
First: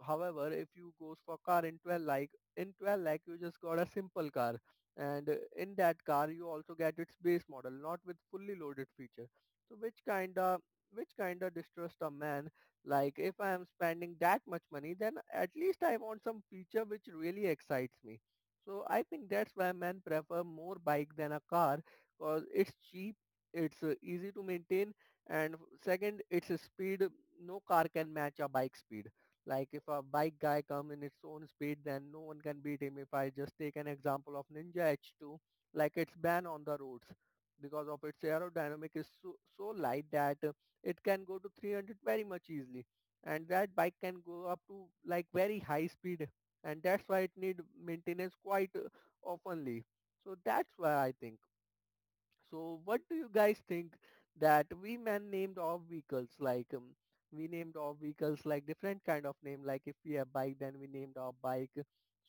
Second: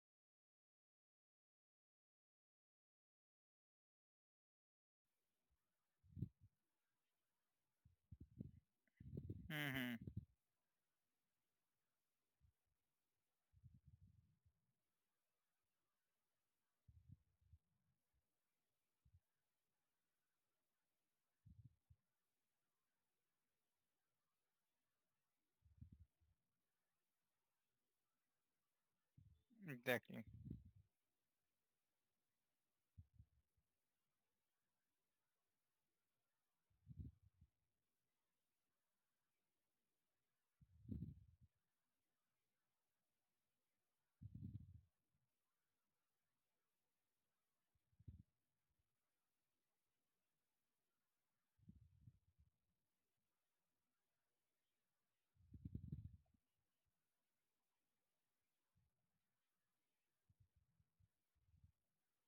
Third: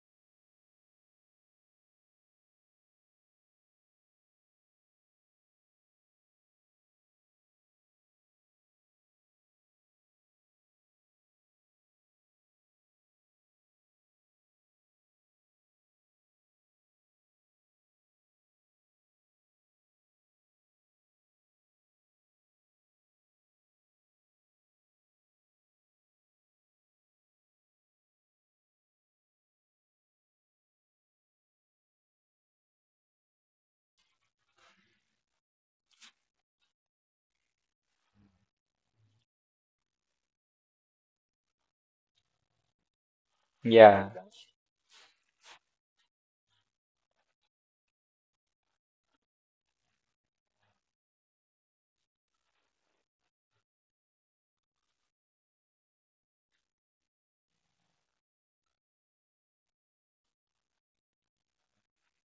A: However, if you goes for car in 12 lakh, in 12 lakh you just got a simple car, and in that car you also get its base model, not with fully loaded feature. So which
C: Mm-hmm.
A: kinda which kinda distrust a man. Like if I am spending that much money, then at least I want some feature which really excites me. So I think that's why men prefer more bike than a car, because it's cheap, it's easy to maintain, and second, it's a speed. No car can match a bike speed. Like if a
C: Exactly.
A: bike guy come in its own speed, then no one can beat him. If I just take an example of Ninja H2, like it's banned on the roads because of its aerodynamic is so, so light that it can go to 300 very much easily, and that bike
B: Yeah,
A: can go up to like very high speed, and that's why it need maintenance quite oftenly. So that's why I think, so what do you guys think that we man named our vehicles like we named our vehicles like different kind of name. Like if we have bike then we named our bike.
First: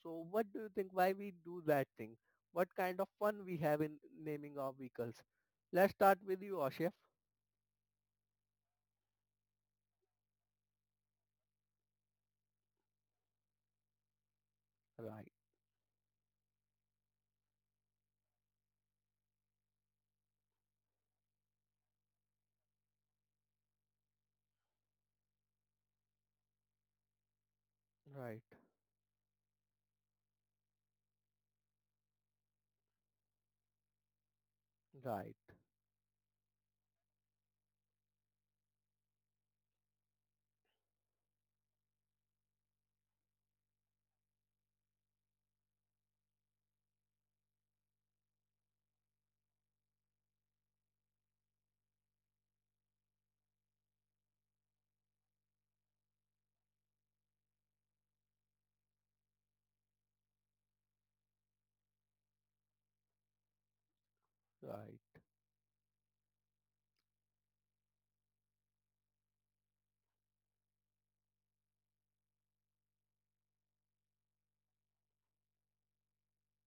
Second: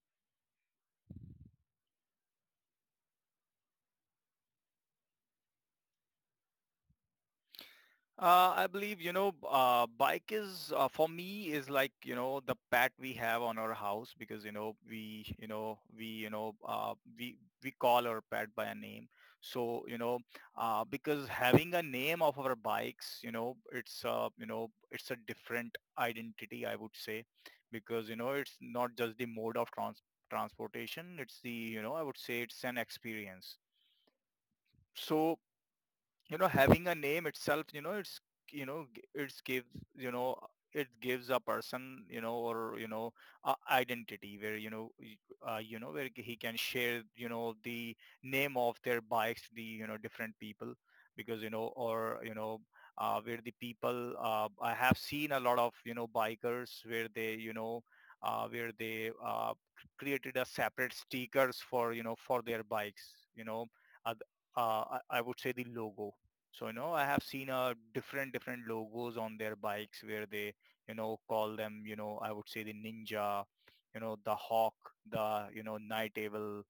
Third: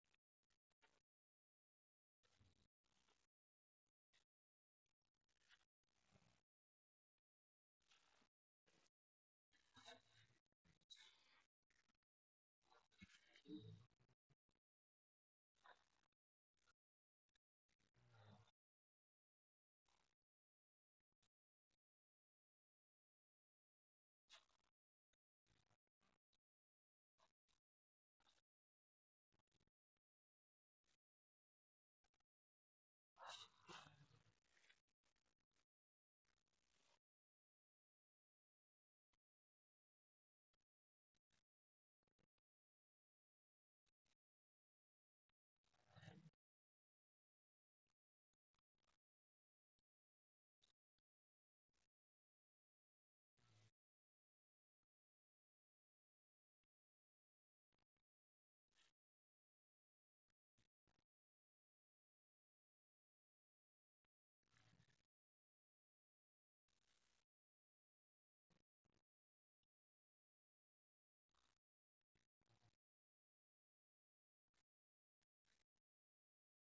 A: So what do you think, why we do that thing, what kind of fun we have in naming our vehicles? Let's start with you, Ashif.
C: I believe, bike, is for me, is like, the pet we have on our house, because,
A: Right,
C: we, we call our pet by a name. So, because having a name of our bikes, it's a different identity, I would say, because,
A: right.
C: it's not just the mode of transportation. It's I would say, it's an experience.
A: Right,
C: So, having a name itself, you know it's you know g- it's gives, you know it gives a person, you know or you know a identity where, where he can share, the name of their bikes to the, different people. Because you know or you know where the people, I have seen a lot of bikers, where they, where they, created a separate stickers for, for their bikes, you know uh, I
A: right,
C: I would say, the logo. So, I have seen different logos on their bikes, where they, call them, I would say, the Ninja, the Hawk, the, Night Owl,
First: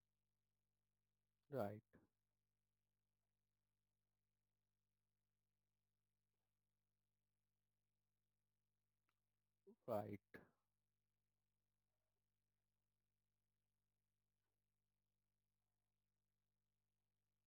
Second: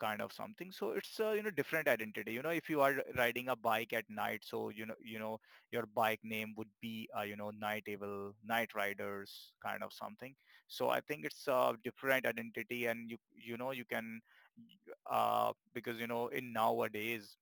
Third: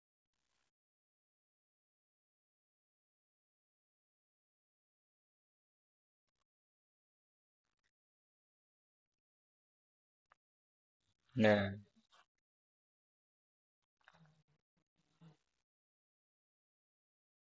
C: kind of something. So it's a,
A: right,
C: different identity. If you are riding a bike at night, so, your bike name would be, Night Owl, Night Riders, kind of
A: right,
C: something. So I think it's
B: yeah,
C: a different identity, and you can, because, in nowadays,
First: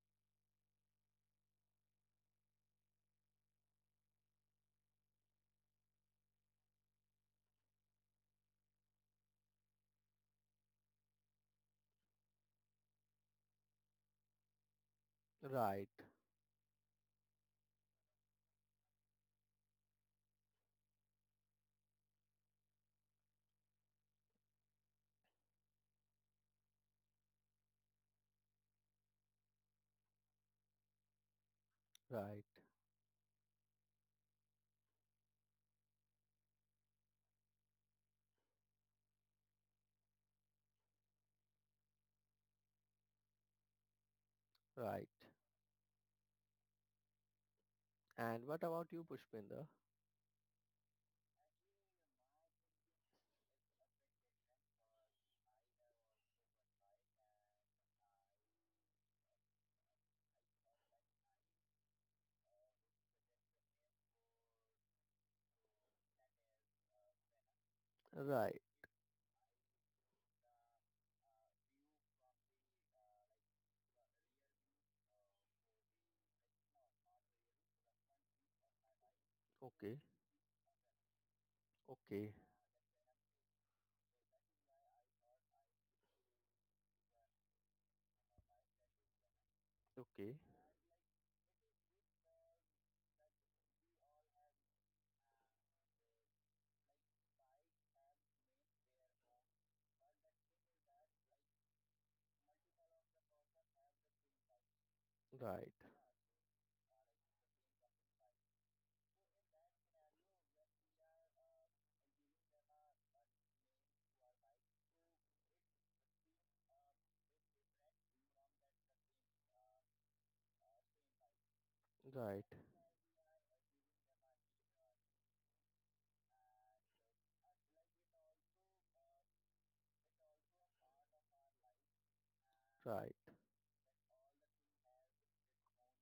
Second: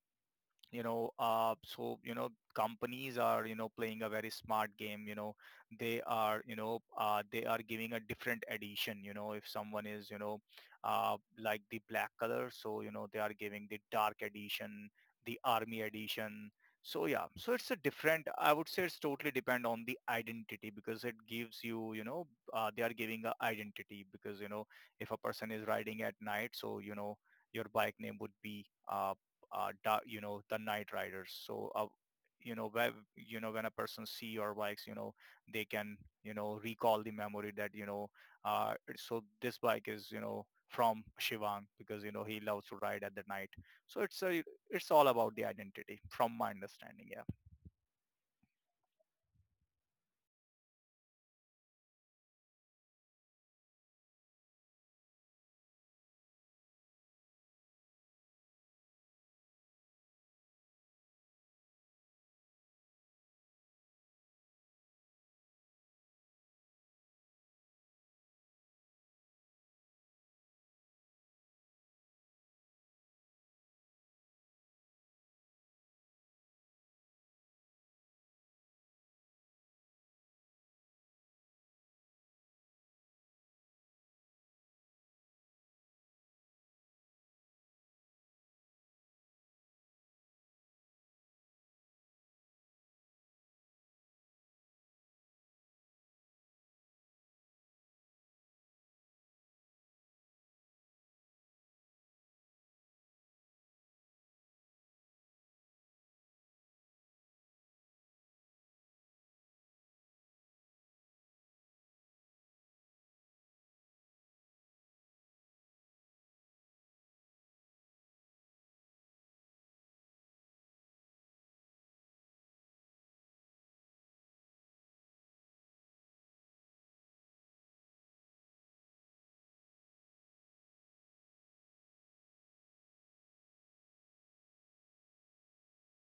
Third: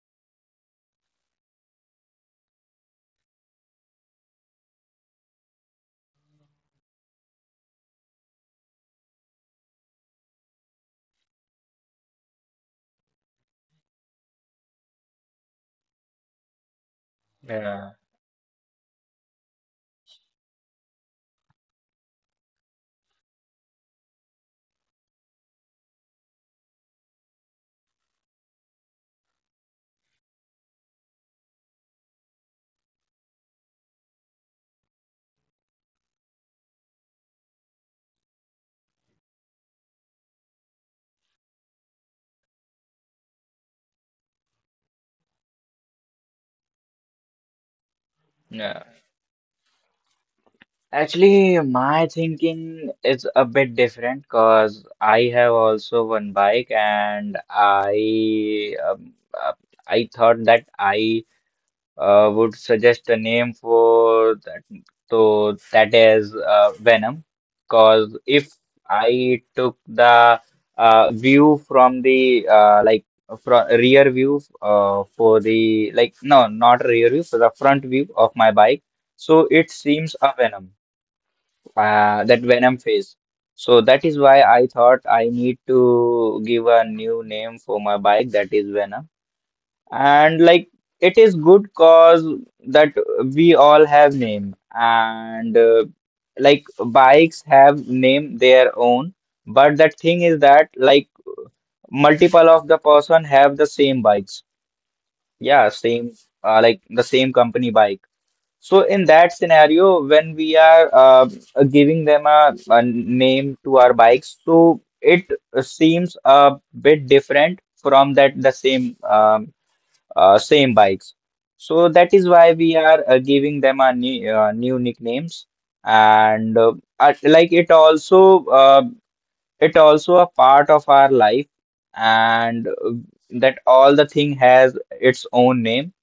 C: so companies are playing a very smart game. They are giving a different edition. If someone is, like the black color, so they are giving the dark edition, the army
A: right,
C: edition. So yeah, so it's a
B: yeah,
C: different, I would say, it's totally depend on the identity because it gives you. You know uh, they are giving a identity, because if a person is riding at night, so your bike name would be uh, uh, the night riders. So,
A: right,
C: when a person see your bikes, they can, recall the memory that, so this bike is, from Shivang, because, he loves to ride at the night. So it's all
A: right.
C: about the identity, from my understanding. Yeah.
A: And what
B: yeah.
A: about you, Pushpinda?
B: Actually, my thinking is a bit different, because I have also one bike, and uh, I thought that I would suggest a name for that. So that is Venom. Because if
A: Right,
B: I took the view from the from rear view, for the, like, no, not rear view, for the front view of my bike, so it
A: okay,
B: seems a Venom,
A: okay,
B: that Venom face. So that is why I thought I need to give a new name for my bike, that is Venom.
A: okay,
B: And like it is good cause that we all have name, and like bikes have name their own. But the thing is that like multiple of the person have the same bikes,
A: right,
B: yeah, same like the same company bike. So in that scenario, when we are giving them a name to our bikes, so it seems a bit different from that the same same bikes. So that is
A: right,
B: why we are giving them a new, new nicknames. And like it also a part of our life. And
A: right,
B: that all the thing has its own name.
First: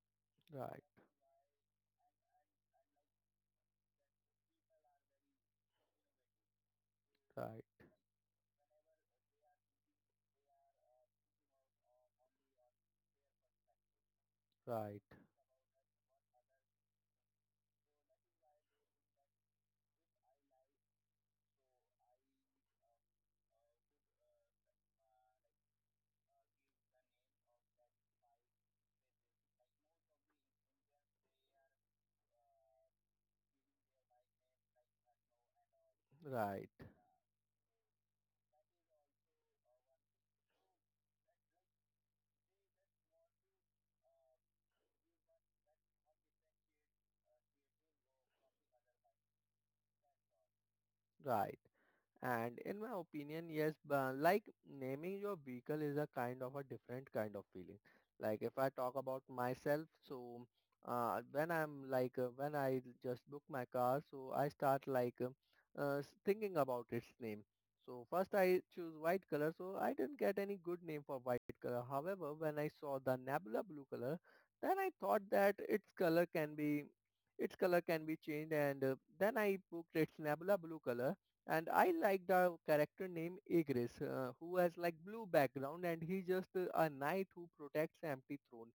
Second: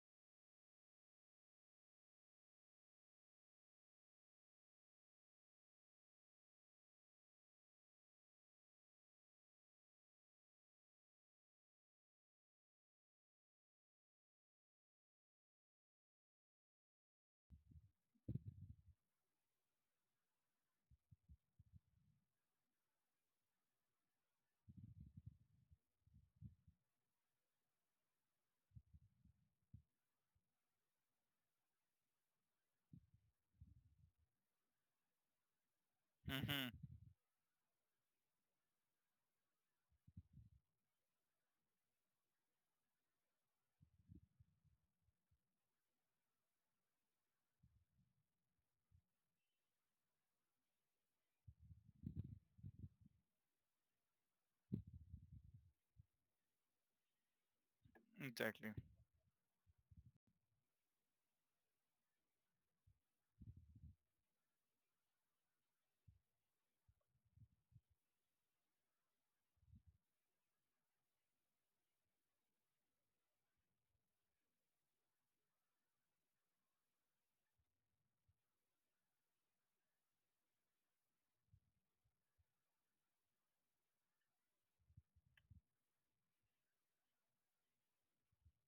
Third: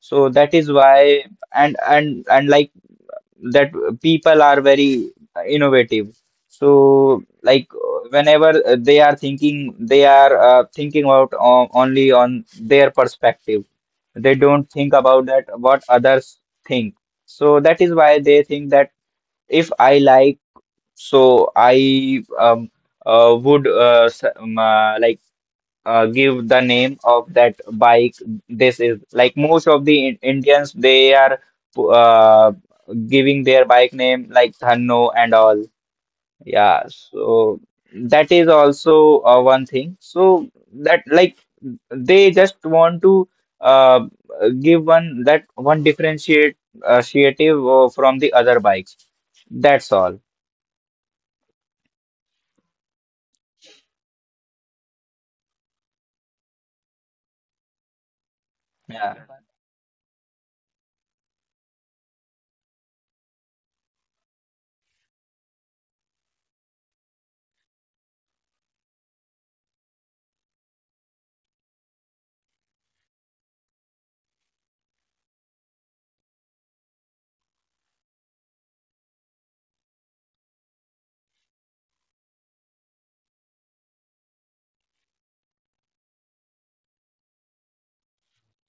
B: So that is
A: right,
B: why, and and like that people are very innovative. So, like
A: right,
B: whenever they are thinking about only on their perspective. They don't think
A: right,
B: about that what others think. So that is why they think that if I like, so I would like give the name of that bike. This is like most of the Indians, they are uh, giving their bike name like Thanno and all.
A: right,
C: Mm-hmm.
B: Yeah,
A: right,
B: so that is also one thing. So that like they just want to uh, give one that one differentiate associative from the other bikes. That's all.
A: right. And in my opinion, yes, but like naming your vehicle is a kind of a different kind of feeling. Like if I
C: Exactly.
A: talk
B: Yeah.
A: about myself, so when I'm like when I just book my car, so I start like thinking about its name. So first I choose white color, so I didn't get any good name for white color. However, when I saw the Nebula blue color, then I thought that its color can be, its color can be changed, and then I booked its Nebula blue color. And I like the character name Igris, who has like blue background, and he's just a knight who protects empty throne.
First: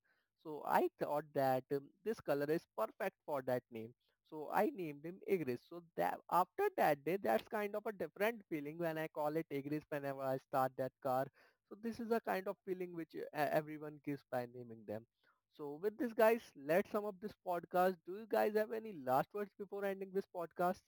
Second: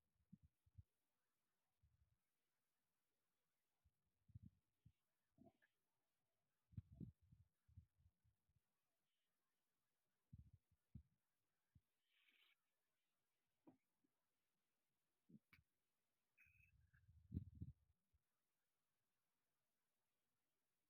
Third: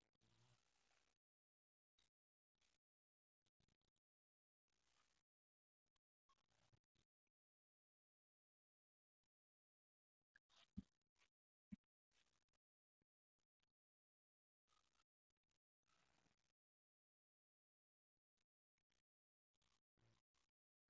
A: So I thought that this color is perfect for that name. So I named him Igris. So that after that day, that's kind of a different feeling when I call it Igris whenever I start that car. So this is a kind of feeling which everyone gives by naming them. So with this, guys, let's sum up this podcast. Do you guys have any last words before ending this podcast?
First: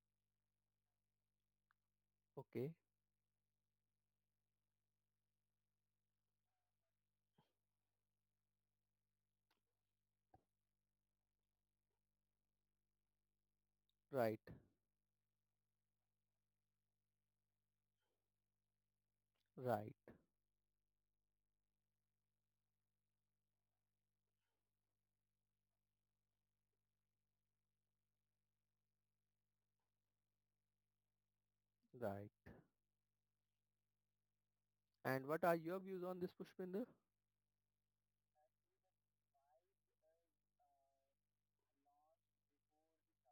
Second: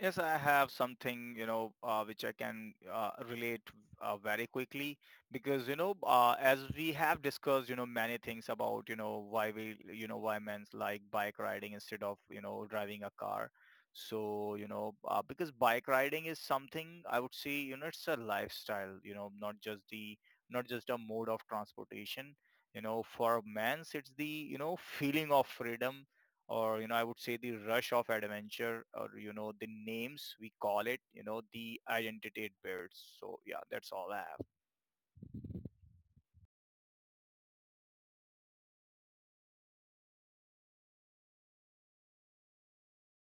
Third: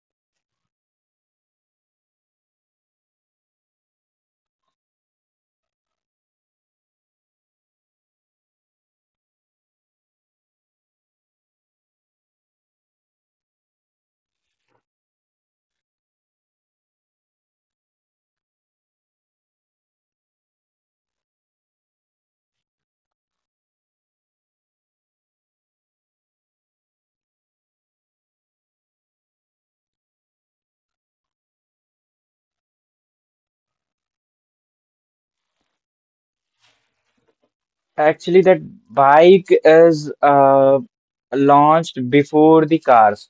C: Yes, I have something, which I
A: Okay,
C: can relate very quickly. Because, as we have discussed, many things about, why we, you know, why men like bike riding instead of, driving a car.
A: right.
C: So, because bike riding is something, I would say, it's a lifestyle,
A: Right,
C: not just a mode of transportation. For men, it's the, feeling of freedom, or I would say the rush of adventure, or the names we call it, the
A: right.
C: identity it builds. So yeah, that's all I have.
A: And what are your views on this, Pushpinder?
B: Actually, that bike is launched before the cars.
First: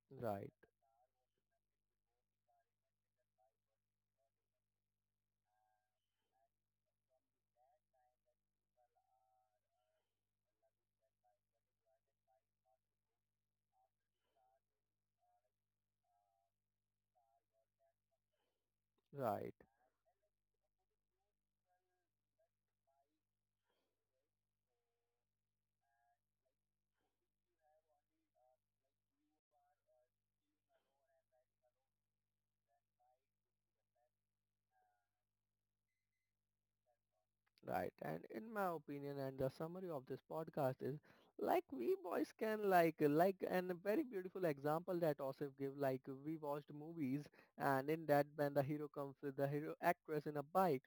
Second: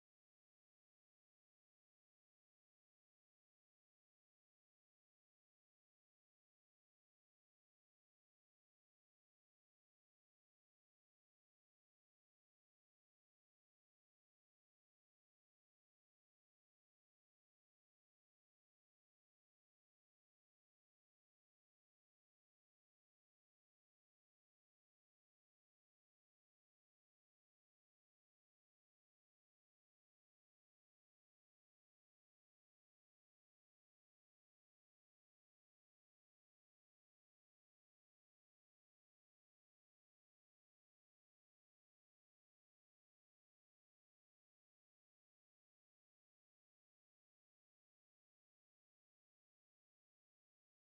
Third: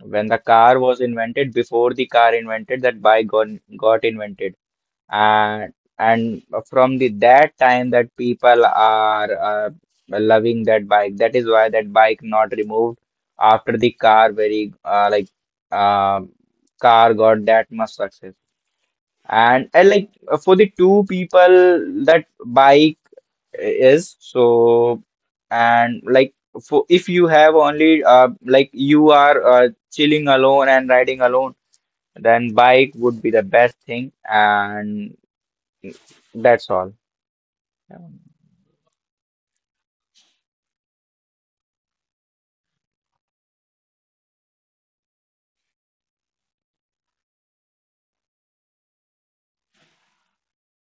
B: When the
A: Right,
B: car was invented, before the car invented, that bike got invented. And from the that time that people are uh, loving that bike. That is why that bike not removed after the car very uh, car got that much success.
A: right.
B: And, like for the two people that bike is so. And like for if you have only like you are chilling alone and riding alone, then bike would be the best thing. And that's all.
A: Right.
B: Yeah.
A: And in my opinion and the summary of this podcast is, like we boys can like, and a very beautiful example that Osif give, like we watched movies, and in that when the hero comes with the hero actress in a bike.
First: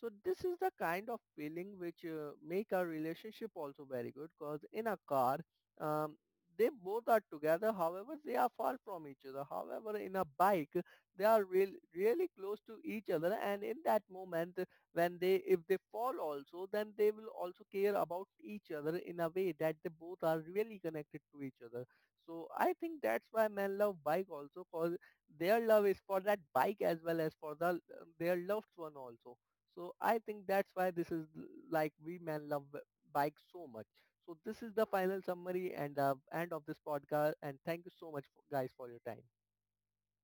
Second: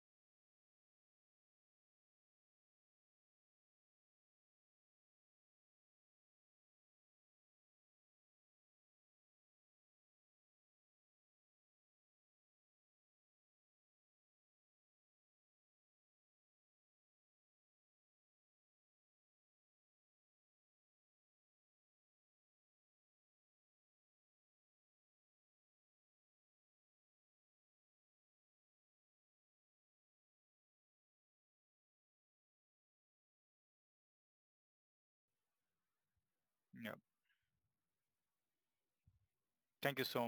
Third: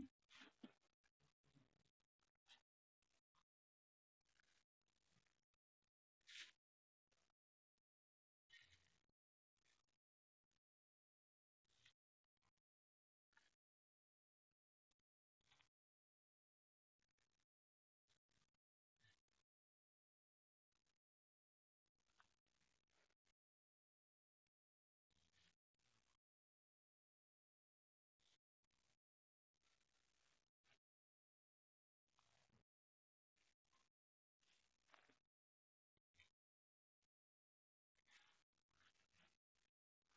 A: So this is the kind of feeling which make our relationship also very good, because in a car um, they both are together, however they are far from each other. However in a bike they are really close to each other, and in that moment when they if they fall also, then they will also care about each other in a way that they both are really connected to each other. So I think that's why men love bike also, cause their love is for that bike as well as for the their loved one also. So I think that's why this is, like we men love bike so much. So this is the final summary, and end of this
C: Yeah,
A: podcast, and thank you so much, guys, for your time.
C: thank you, so